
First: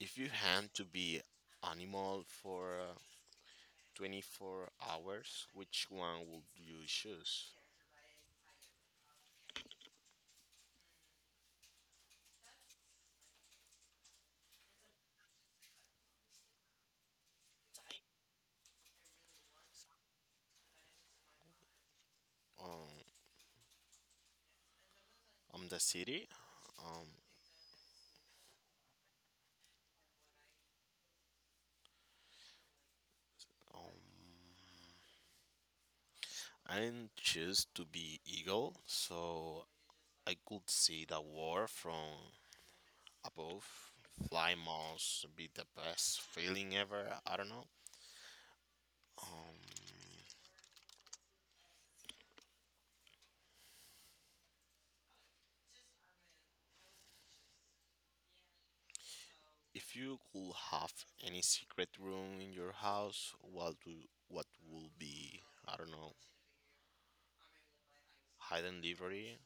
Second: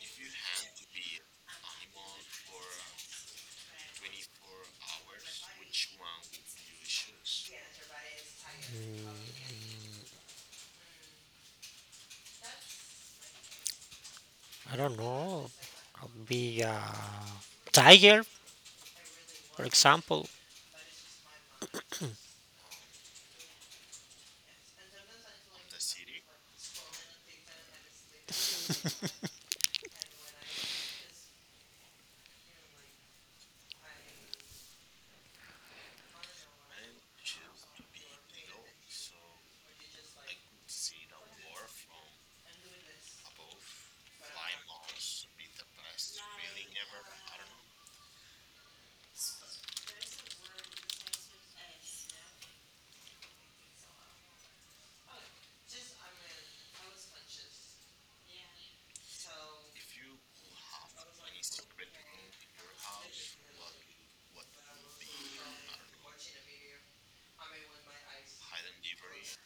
Speaker 2: if you had to be animal for 24 hours, which one would you choose?
Speaker 1: I don't know. Could be a tiger, for example.
Speaker 2: Um, the city. Um, um I choose to be eagle, so I could see the war from above. Fly must be the best feeling ever. I don't know. Um, if you could have any secret room in your house, what do what would be? I don't know, hidden library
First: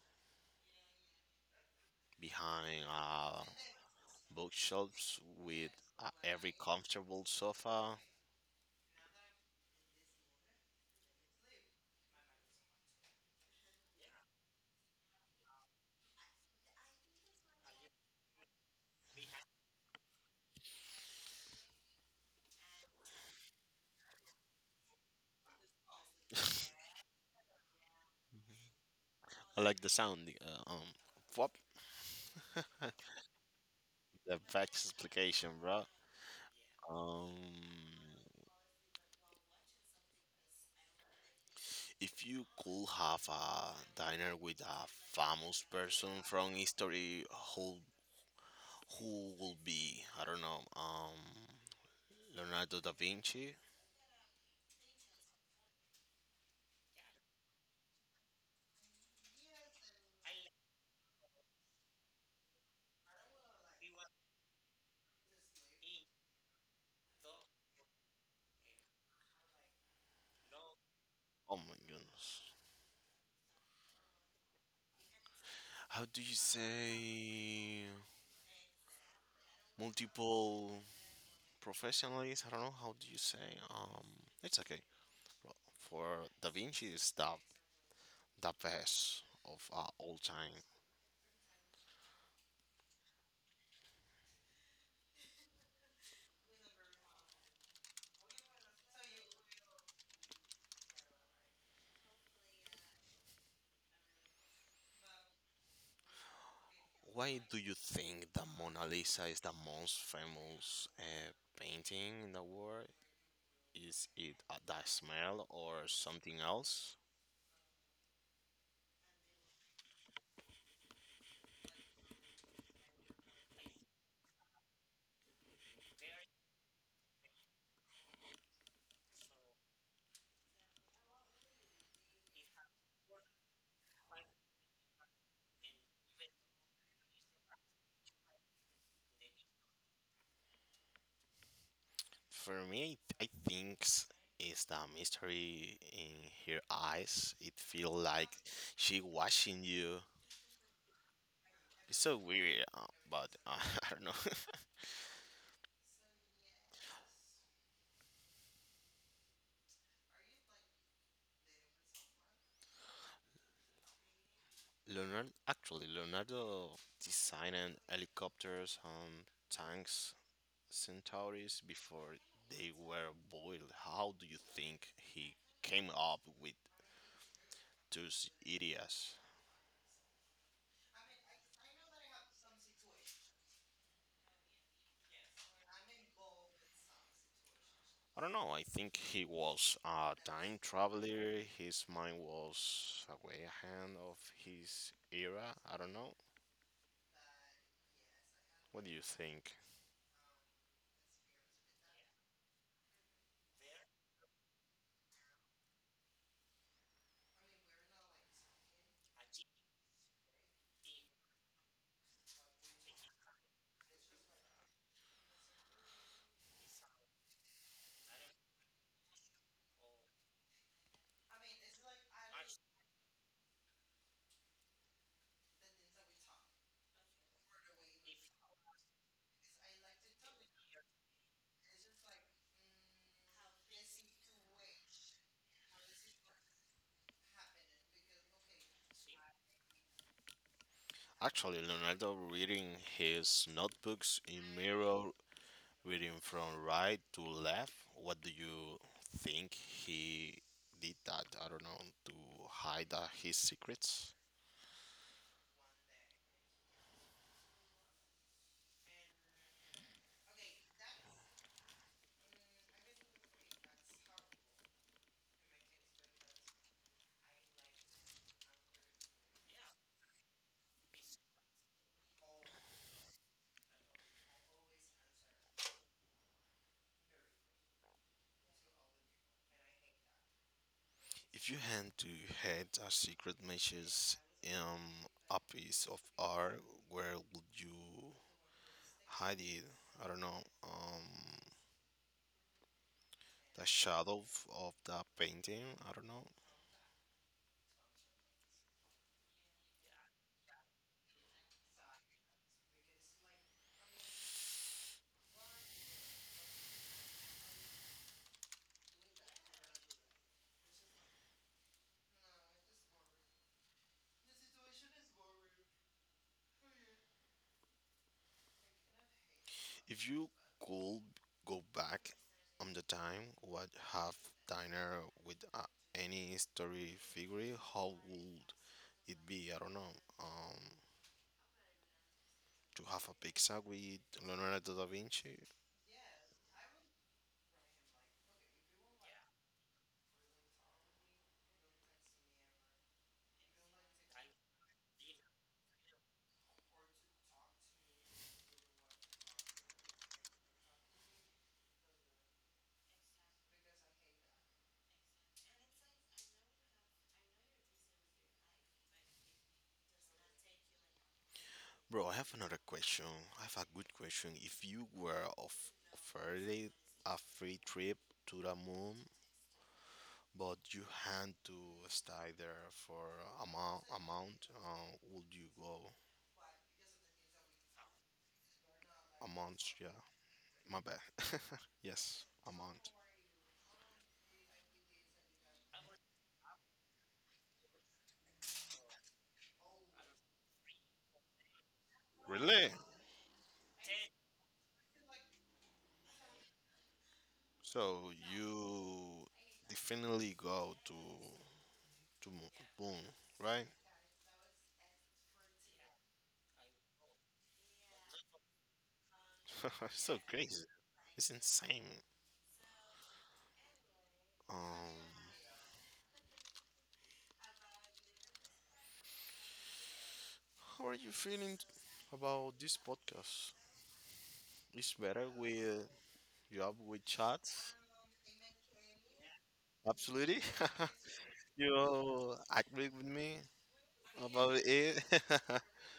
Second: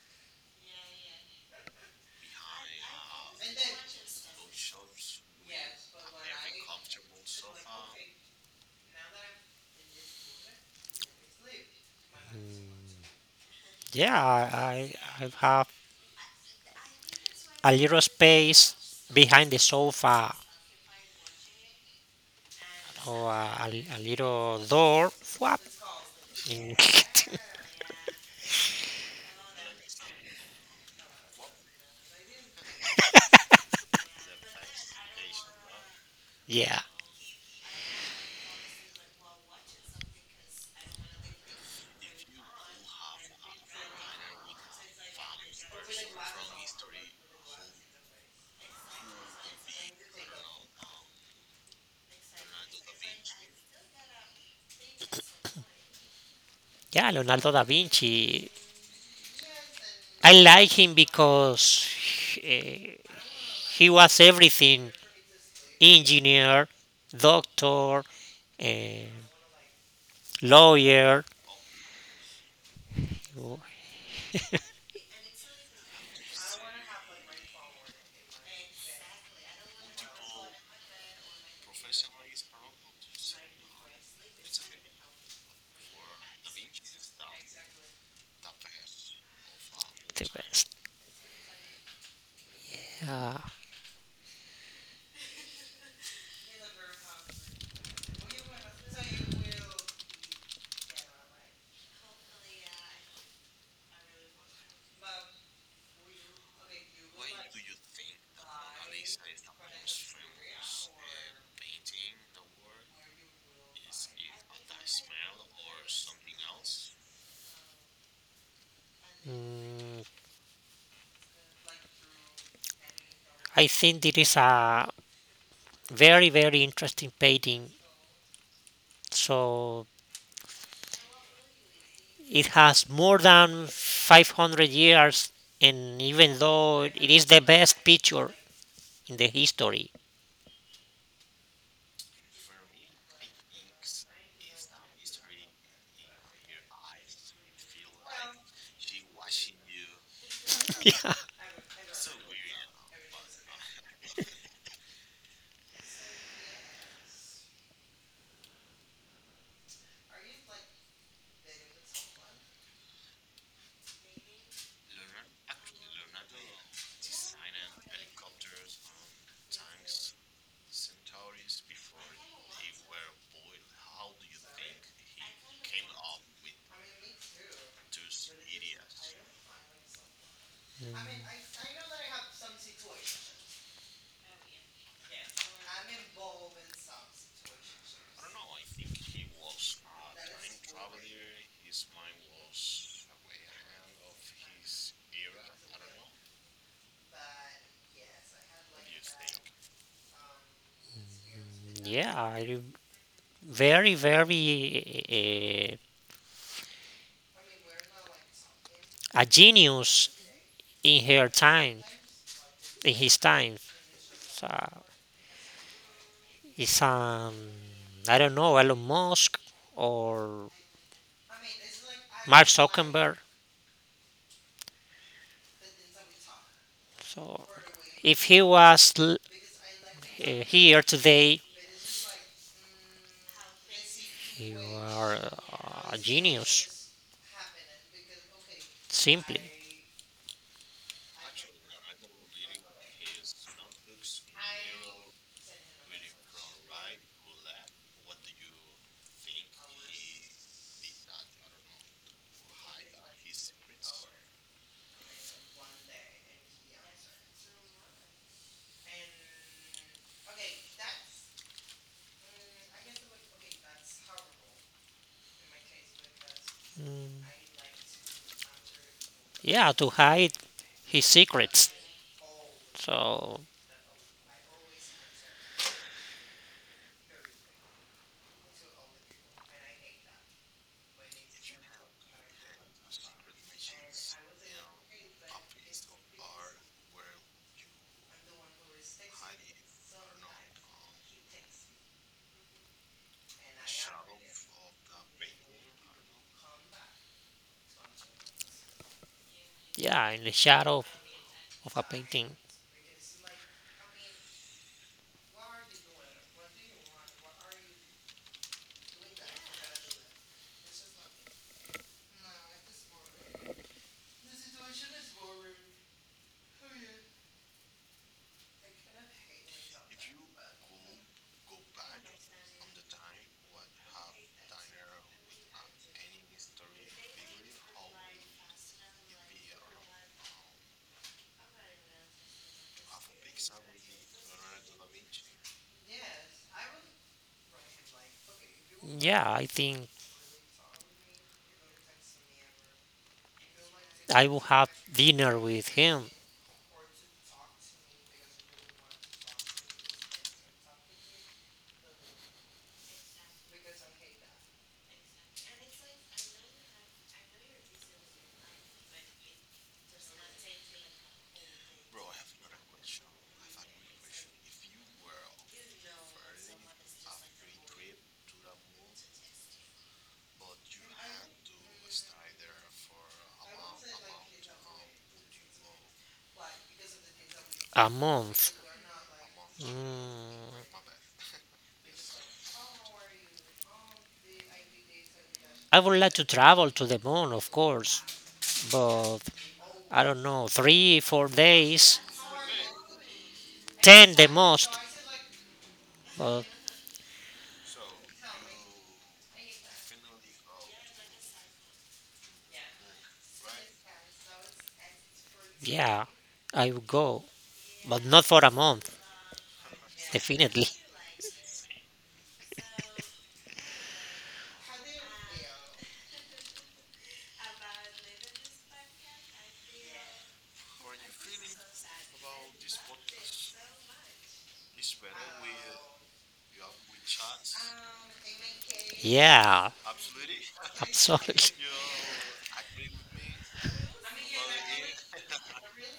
Speaker 2: behind bookshelves with every comfortable sofa.
Speaker 1: Yeah, I have a little space behind the sofa, or a little door. Whap. Mm.
Speaker 2: I like the sound. Whoop. the best explication, bro.
Speaker 1: Yeah.
Speaker 2: Um, if you could have a dinner with a famous person from history, who Who will be? I don't know. Leonardo da Vinci.
Speaker 1: Yeah, Leonardo da Vinci. I like him because he, he was everything, engineer, doctor, eh, lawyer.
Speaker 2: Oh my goodness.
Speaker 1: Oh,
Speaker 2: How do you say multiple professionals? I don't know. How do you say? It's okay. Well, for da Vinci is the best of all
Speaker 1: the
Speaker 2: time.
Speaker 1: best. Yeah.
Speaker 2: Why do you think the Mona Lisa is the most famous painting in the world? Is it the smell or something else?
Speaker 1: Mm, I think it is a very, very interesting painting. So it has more than 500 years, and even though it is the best picture in the history,
Speaker 2: For me, I think is the mystery in her eyes. It feel like she watching you.
Speaker 1: yeah,
Speaker 2: It's so weird, but I don't know. Leonardo designed helicopters and tanks, Centauris, before they were boiled. How do you think he came up with those ideas? I don't know. I think he was a time traveler. His mind was way ahead of his era. I don't know. What do you think?
Speaker 1: yeah, very, very uh, a genius in her time, in his time. So it's I don't know, Elon Musk or Mark Zuckerberg. So if he was here today, you are a genius, simply.
Speaker 2: Actually, Leonardo reading his notebooks in mirror, reading from right to left. What do you think he did that? I don't know to hide his secrets.
Speaker 1: Yeah, to hide his secrets. So,
Speaker 2: If you had to hide a secret message in a piece of art, where would you hide it. I don't know. The shadow of the painting. I don't know.
Speaker 1: yeah, in the shadow of a painting.
Speaker 2: If you could go back on the time, what have dinner with any story figure? How would it be? I don't know. Um, to have a pizza with Leonardo da Vinci.
Speaker 1: Yeah, I think I will have dinner with him.
Speaker 2: Bro, I have another question. I have a good question. If you were offered a free trip to the moon but you had to stay there for amount would you go
Speaker 1: A month.
Speaker 2: a month, yeah.
Speaker 1: Mm,
Speaker 2: My bad. Yes, a month.
Speaker 1: I would like to travel to the moon, of course, but I don't know, 3, 4 days,
Speaker 2: Really?
Speaker 1: 10 the most. But
Speaker 2: So you definitely go to Mo- boom, right?
Speaker 1: yeah, I would go, but not for a month,
Speaker 2: It's so
Speaker 1: definitely.
Speaker 2: crazy. It's insane. um how are you feeling about this podcast? It's better with you up with chats.
Speaker 1: Yeah,
Speaker 2: Absolutely.
Speaker 1: absolutely.
Speaker 2: You agree with me about it.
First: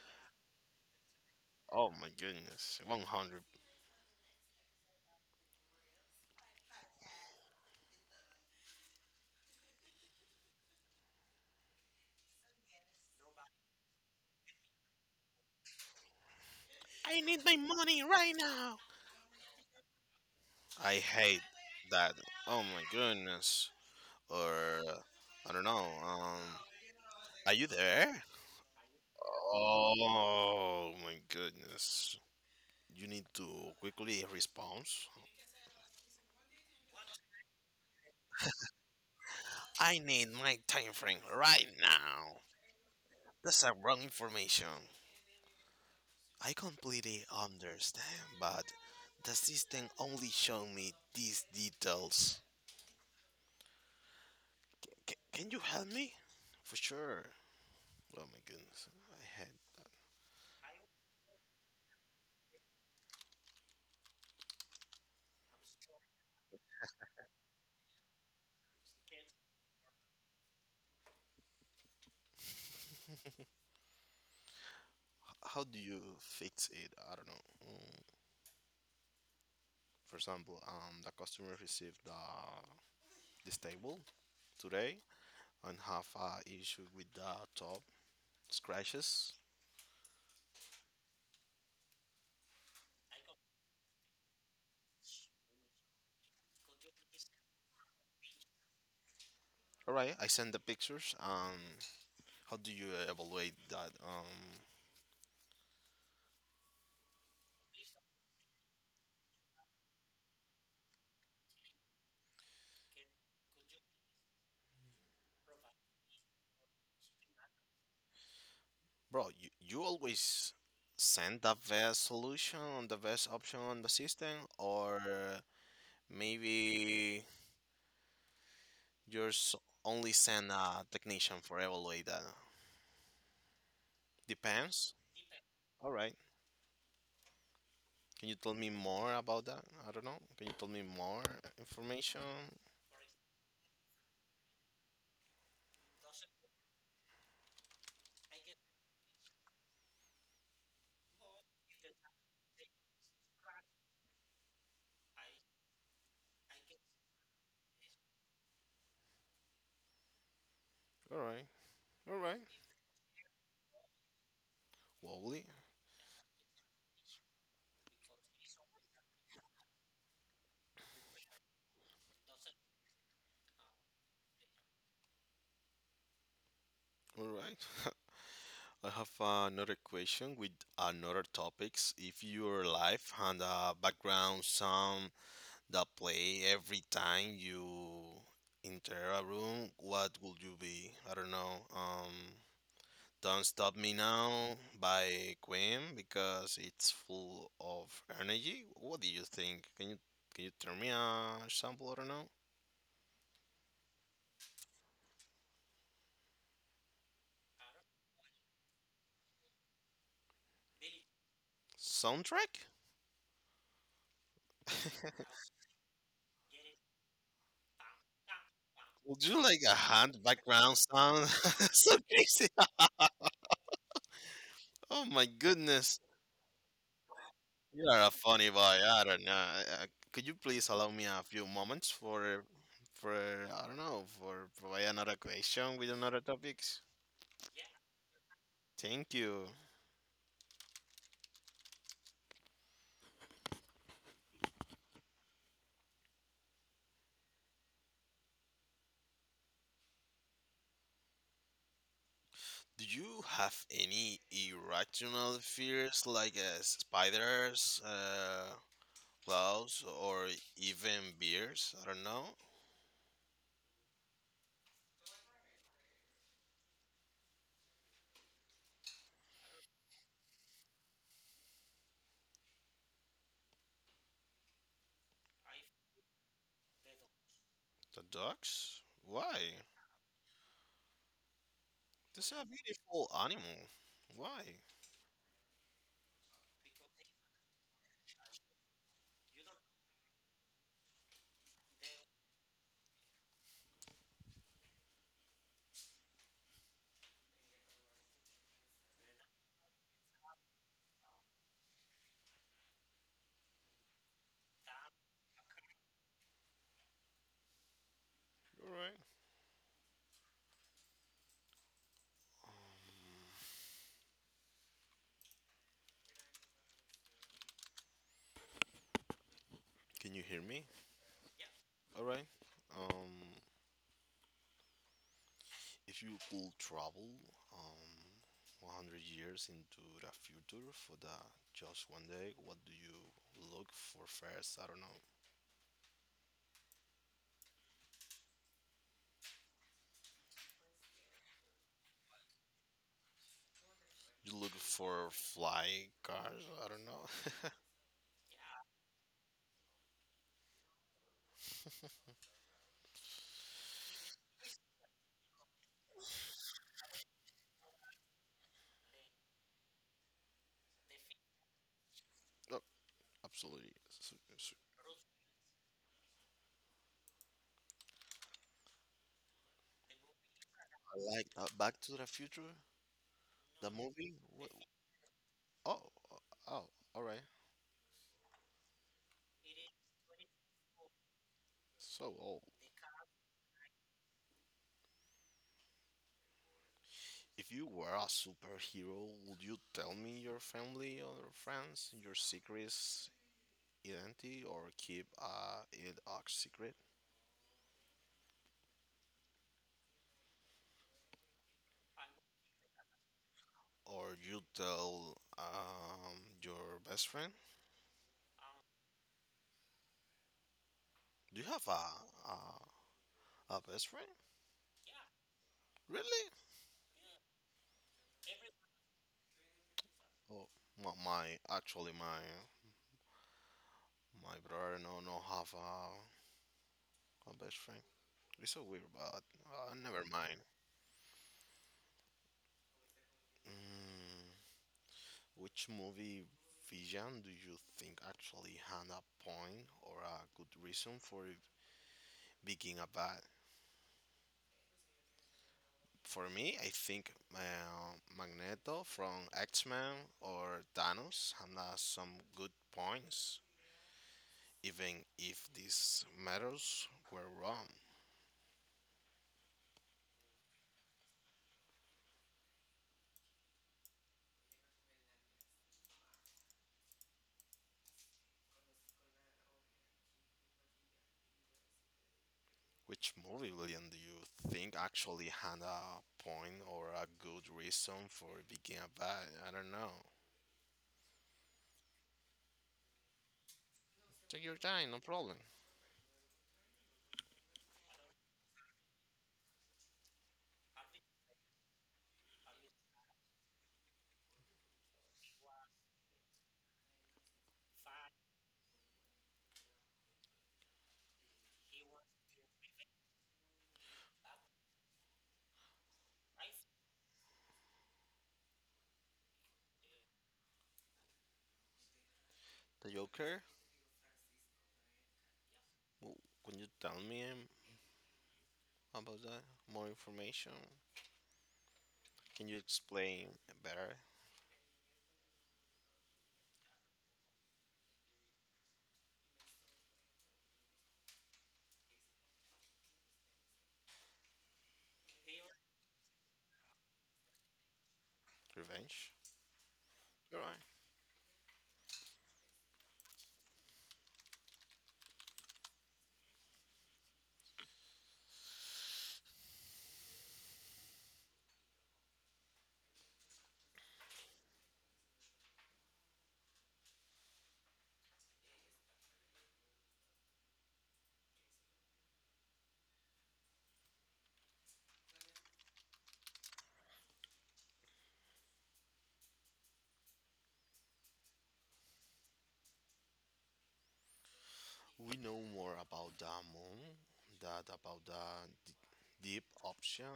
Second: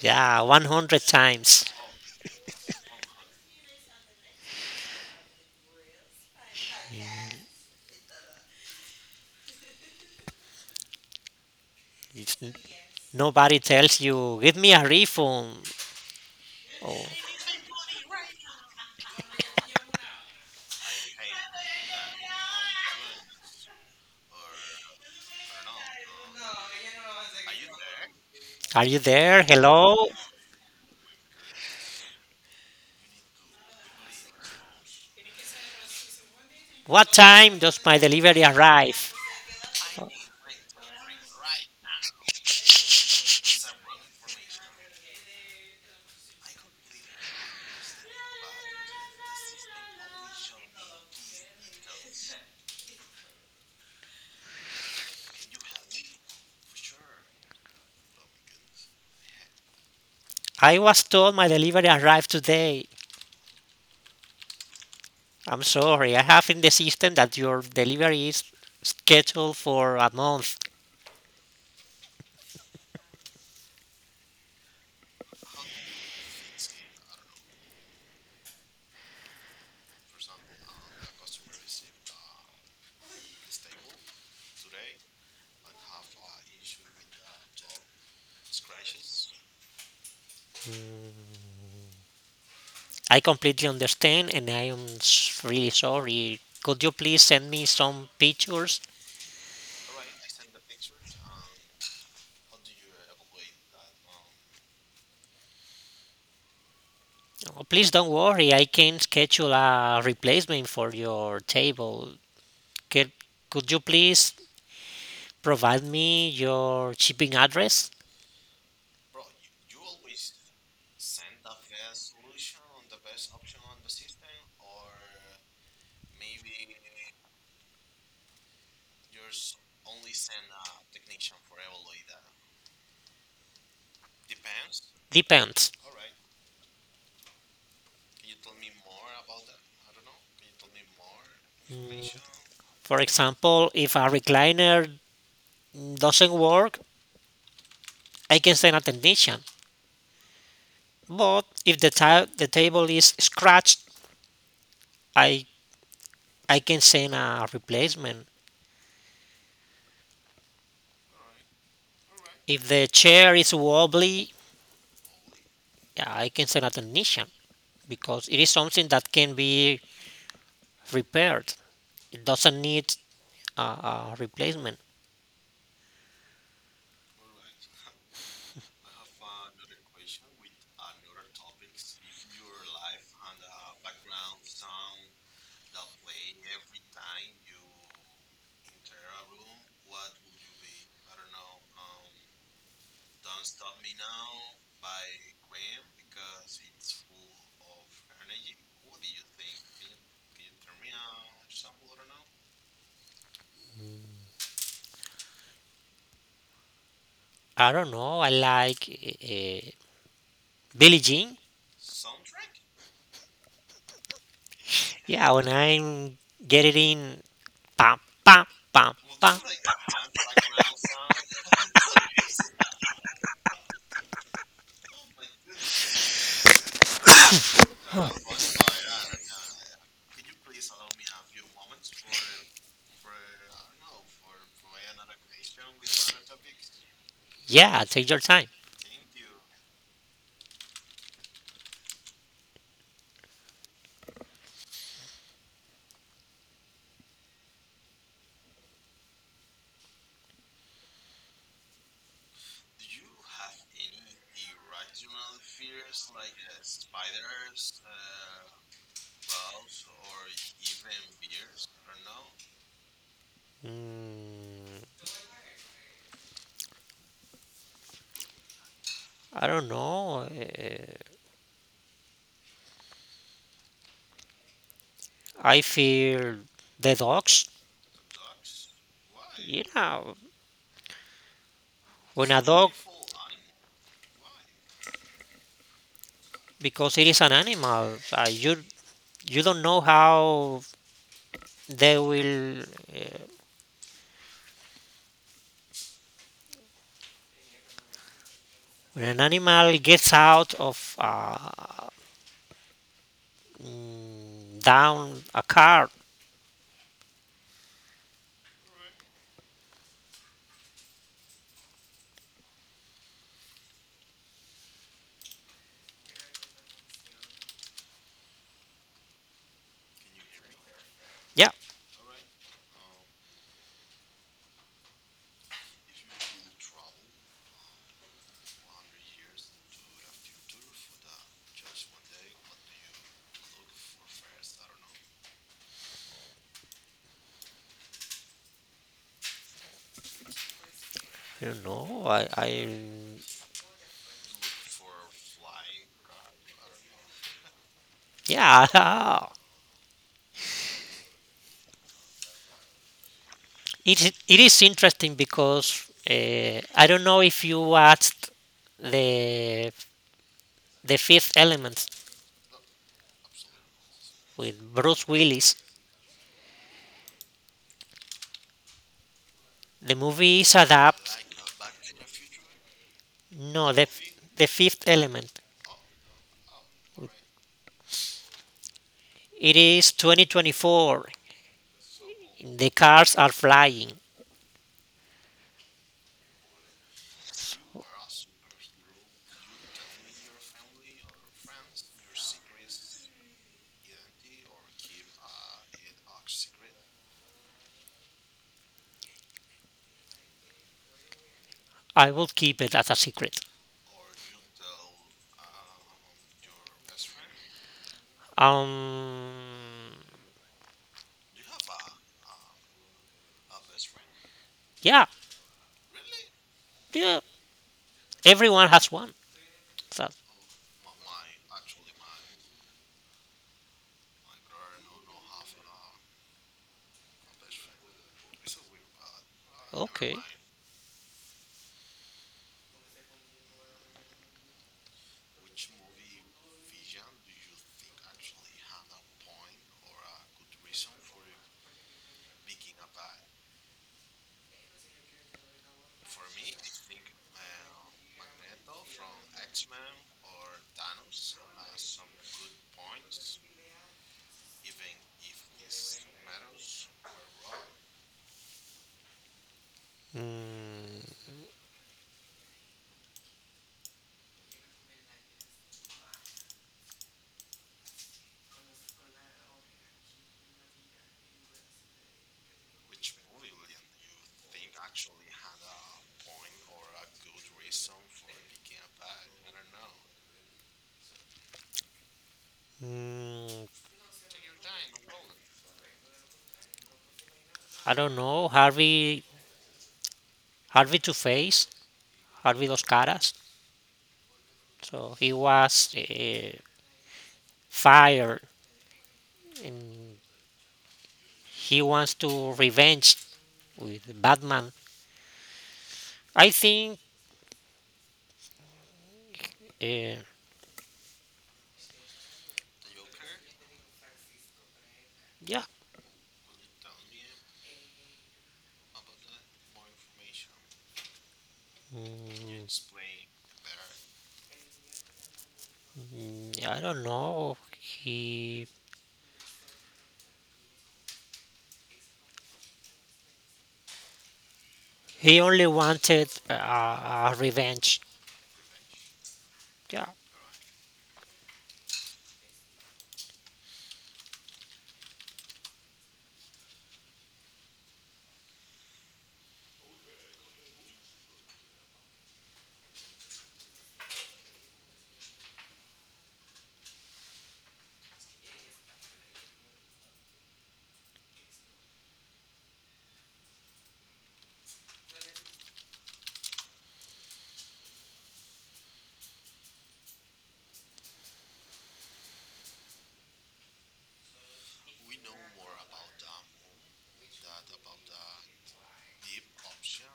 Speaker 1: Yeah, 100 times.
Speaker 2: Oh my goodness. 100.
Speaker 1: If nobody tells you, give me a refund, or
Speaker 2: I need my money right now. I hate that. Oh my goodness. Or, I don't know. Are you there?
Speaker 1: are you there? Hello?
Speaker 2: Oh my goodness. You need to quickly respond.
Speaker 1: What time does my delivery arrive?
Speaker 2: I need my time frame right now. That's a wrong information. I completely understand, but the system only showed me these details. Can you help me? For sure. Oh my goodness. I had.
Speaker 1: I was told my delivery arrived today. I'm sorry, I have in the system that your delivery is scheduled for a month.
Speaker 2: How do you fix it? I don't know. Mm, for example, the customer received the this table today and have a issue with the top scratches.
Speaker 1: I completely understand, and I am really sorry. Could you please send me some pictures?
Speaker 2: All right, I send the pictures. How do you evaluate that?
Speaker 1: Oh, please don't worry, I can schedule a replacement for your table. Could, could you please provide me your shipping address?
Speaker 2: Bro, you always send the best solution, the best option on the system, or maybe yours only send a technician for evaluate that. Depends.
Speaker 1: Depends.
Speaker 2: All right. Can you tell me more about that? I don't know. Can you tell me more information?
Speaker 1: For example, if a recliner doesn't work, I can send a technician. But if the table is scratched, I, I can send a replacement.
Speaker 2: All right. All right.
Speaker 1: If the chair is wobbly,
Speaker 2: Lovely.
Speaker 1: yeah, I can say that a nation, because it is something that can be repaired. It doesn't need a replacement.
Speaker 2: All right. I have another question with another topics. If your life had a background sound that play every time you enter a room, what would you be? I don't know. Don't Stop Me Now by Queen because it's full of energy. What do you think? Can you turn me a sample? I don't know.
Speaker 1: I don't know. I like Billie Jean.
Speaker 2: Soundtrack?
Speaker 1: Yeah, when I'm getting in, pam pam pam
Speaker 2: Would
Speaker 1: pam.
Speaker 2: you like a hand background sound? So crazy. Oh my goodness. You are a funny boy. I don't know. Could you please allow me a few moments for I don't know for provide another question with another topics?
Speaker 1: Yeah, take your time.
Speaker 2: Thank you. Do you have any irrational fears like spiders, clouds, or even bears? I don't know.
Speaker 1: Mm, I don't know. I feel the dogs.
Speaker 2: The ducks? Why?
Speaker 1: You know, when
Speaker 2: This is
Speaker 1: a
Speaker 2: a
Speaker 1: dog,
Speaker 2: beautiful animal. Why?
Speaker 1: because it is an animal, you don't know how they will when an animal gets out of down a car.
Speaker 2: All right. Um, can you hear me?
Speaker 1: Yeah,
Speaker 2: All right. Um, if you could travel um, 100 years into the future for the just one day, what do you look for first? I don't know.
Speaker 1: you know, I
Speaker 2: You look for flying cars? I don't know.
Speaker 1: yeah, it is interesting because I don't know if you watched the the Fifth Element
Speaker 2: No, absolutely.
Speaker 1: with Bruce Willis. The movie is
Speaker 2: I
Speaker 1: adapt.
Speaker 2: like Back to the Future, the
Speaker 1: No, the,
Speaker 2: movie.
Speaker 1: the
Speaker 2: What?
Speaker 1: Fifth Element,
Speaker 2: Oh, oh, all right.
Speaker 1: it is 2024,
Speaker 2: So, oh,
Speaker 1: the cars are flying.
Speaker 2: if you were a superhero, would you tell me your family or friends your secret identity or keep it a secret?
Speaker 1: I will keep it as a secret.
Speaker 2: Or you tell your best friend?
Speaker 1: Um,
Speaker 2: Do you have a best friend?
Speaker 1: yeah,
Speaker 2: Really?
Speaker 1: yeah. Everyone has one. So,
Speaker 2: Oh, my actually my brother no have a best friend. It's so weird, but never
Speaker 1: okay.
Speaker 2: mind. Mm, which movie villain do you think actually had a point or a good reason for it being a bad? For me, I think Magneto from X Men or Thanos had some good points, even if these matters were wrong.
Speaker 1: Mm,
Speaker 2: Which movie, William, do you think actually had a point or a good reason for it being a bad? I don't know.
Speaker 1: mm,
Speaker 2: Take your time, no problem.
Speaker 1: I don't know. Harvey, Harvey Two Face, Harvey Dos Caras. So he was fired, and he wants to revenge with Batman. I think. Uh,
Speaker 2: The Joker?
Speaker 1: yeah.
Speaker 2: W- Can you tell me about that? More information? Can you
Speaker 1: Mm,
Speaker 2: explain better?
Speaker 1: I don't know. He only wanted revenge.
Speaker 2: Revenge?
Speaker 1: Yeah.
Speaker 2: Alright. We know more about the moon, that about the deep option.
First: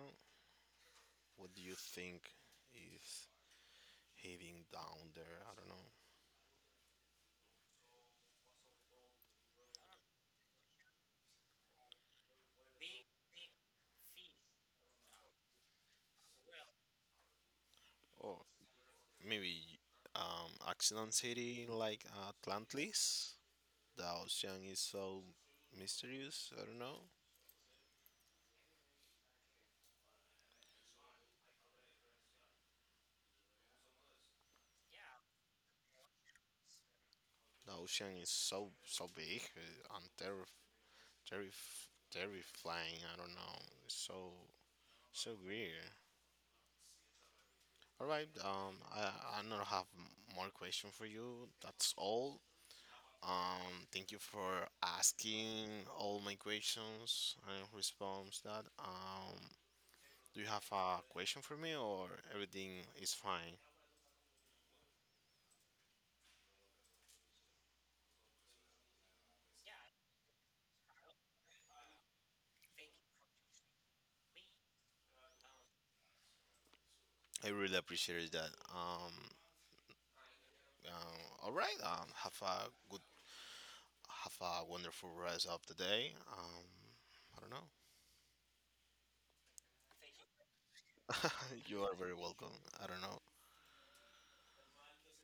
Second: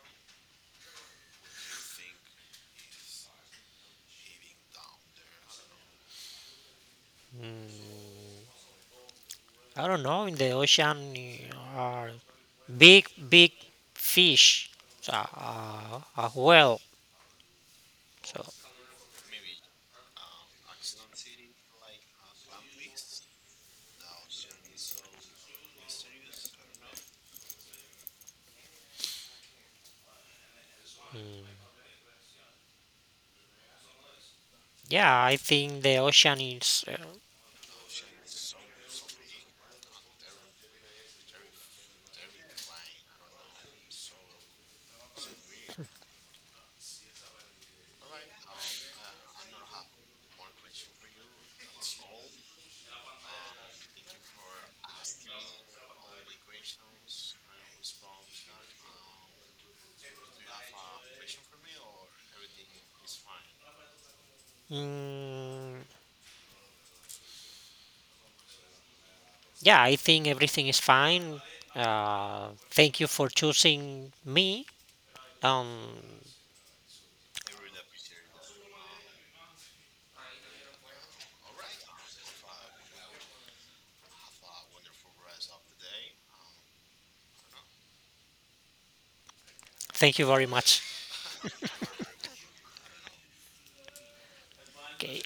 Speaker 2: What do you think is heading down there? I don't know.
Speaker 1: Mm, I don't know. In the ocean are big big fish. So, a whale.
Speaker 2: Or
Speaker 1: So,
Speaker 2: maybe accident city like Atlantis. The ocean is so mysterious. I don't know.
Speaker 1: mm, yeah, I think the ocean is.
Speaker 2: The ocean is so so big and terrifying. I don't know. It's so so weird. All right. I don't have more question for you. That's all. Thank you for asking all my questions and response that. Do you have a question for me, or everything is fine?
Speaker 1: Mm, yeah, I think everything is fine. Thank you for choosing me. Um,
Speaker 2: I really appreciate that. Um, all right. Have a wonderful rest of the day. I don't know.
Speaker 1: thank you very much.
Speaker 2: You are very welcome. I don't know.
Speaker 1: Okay.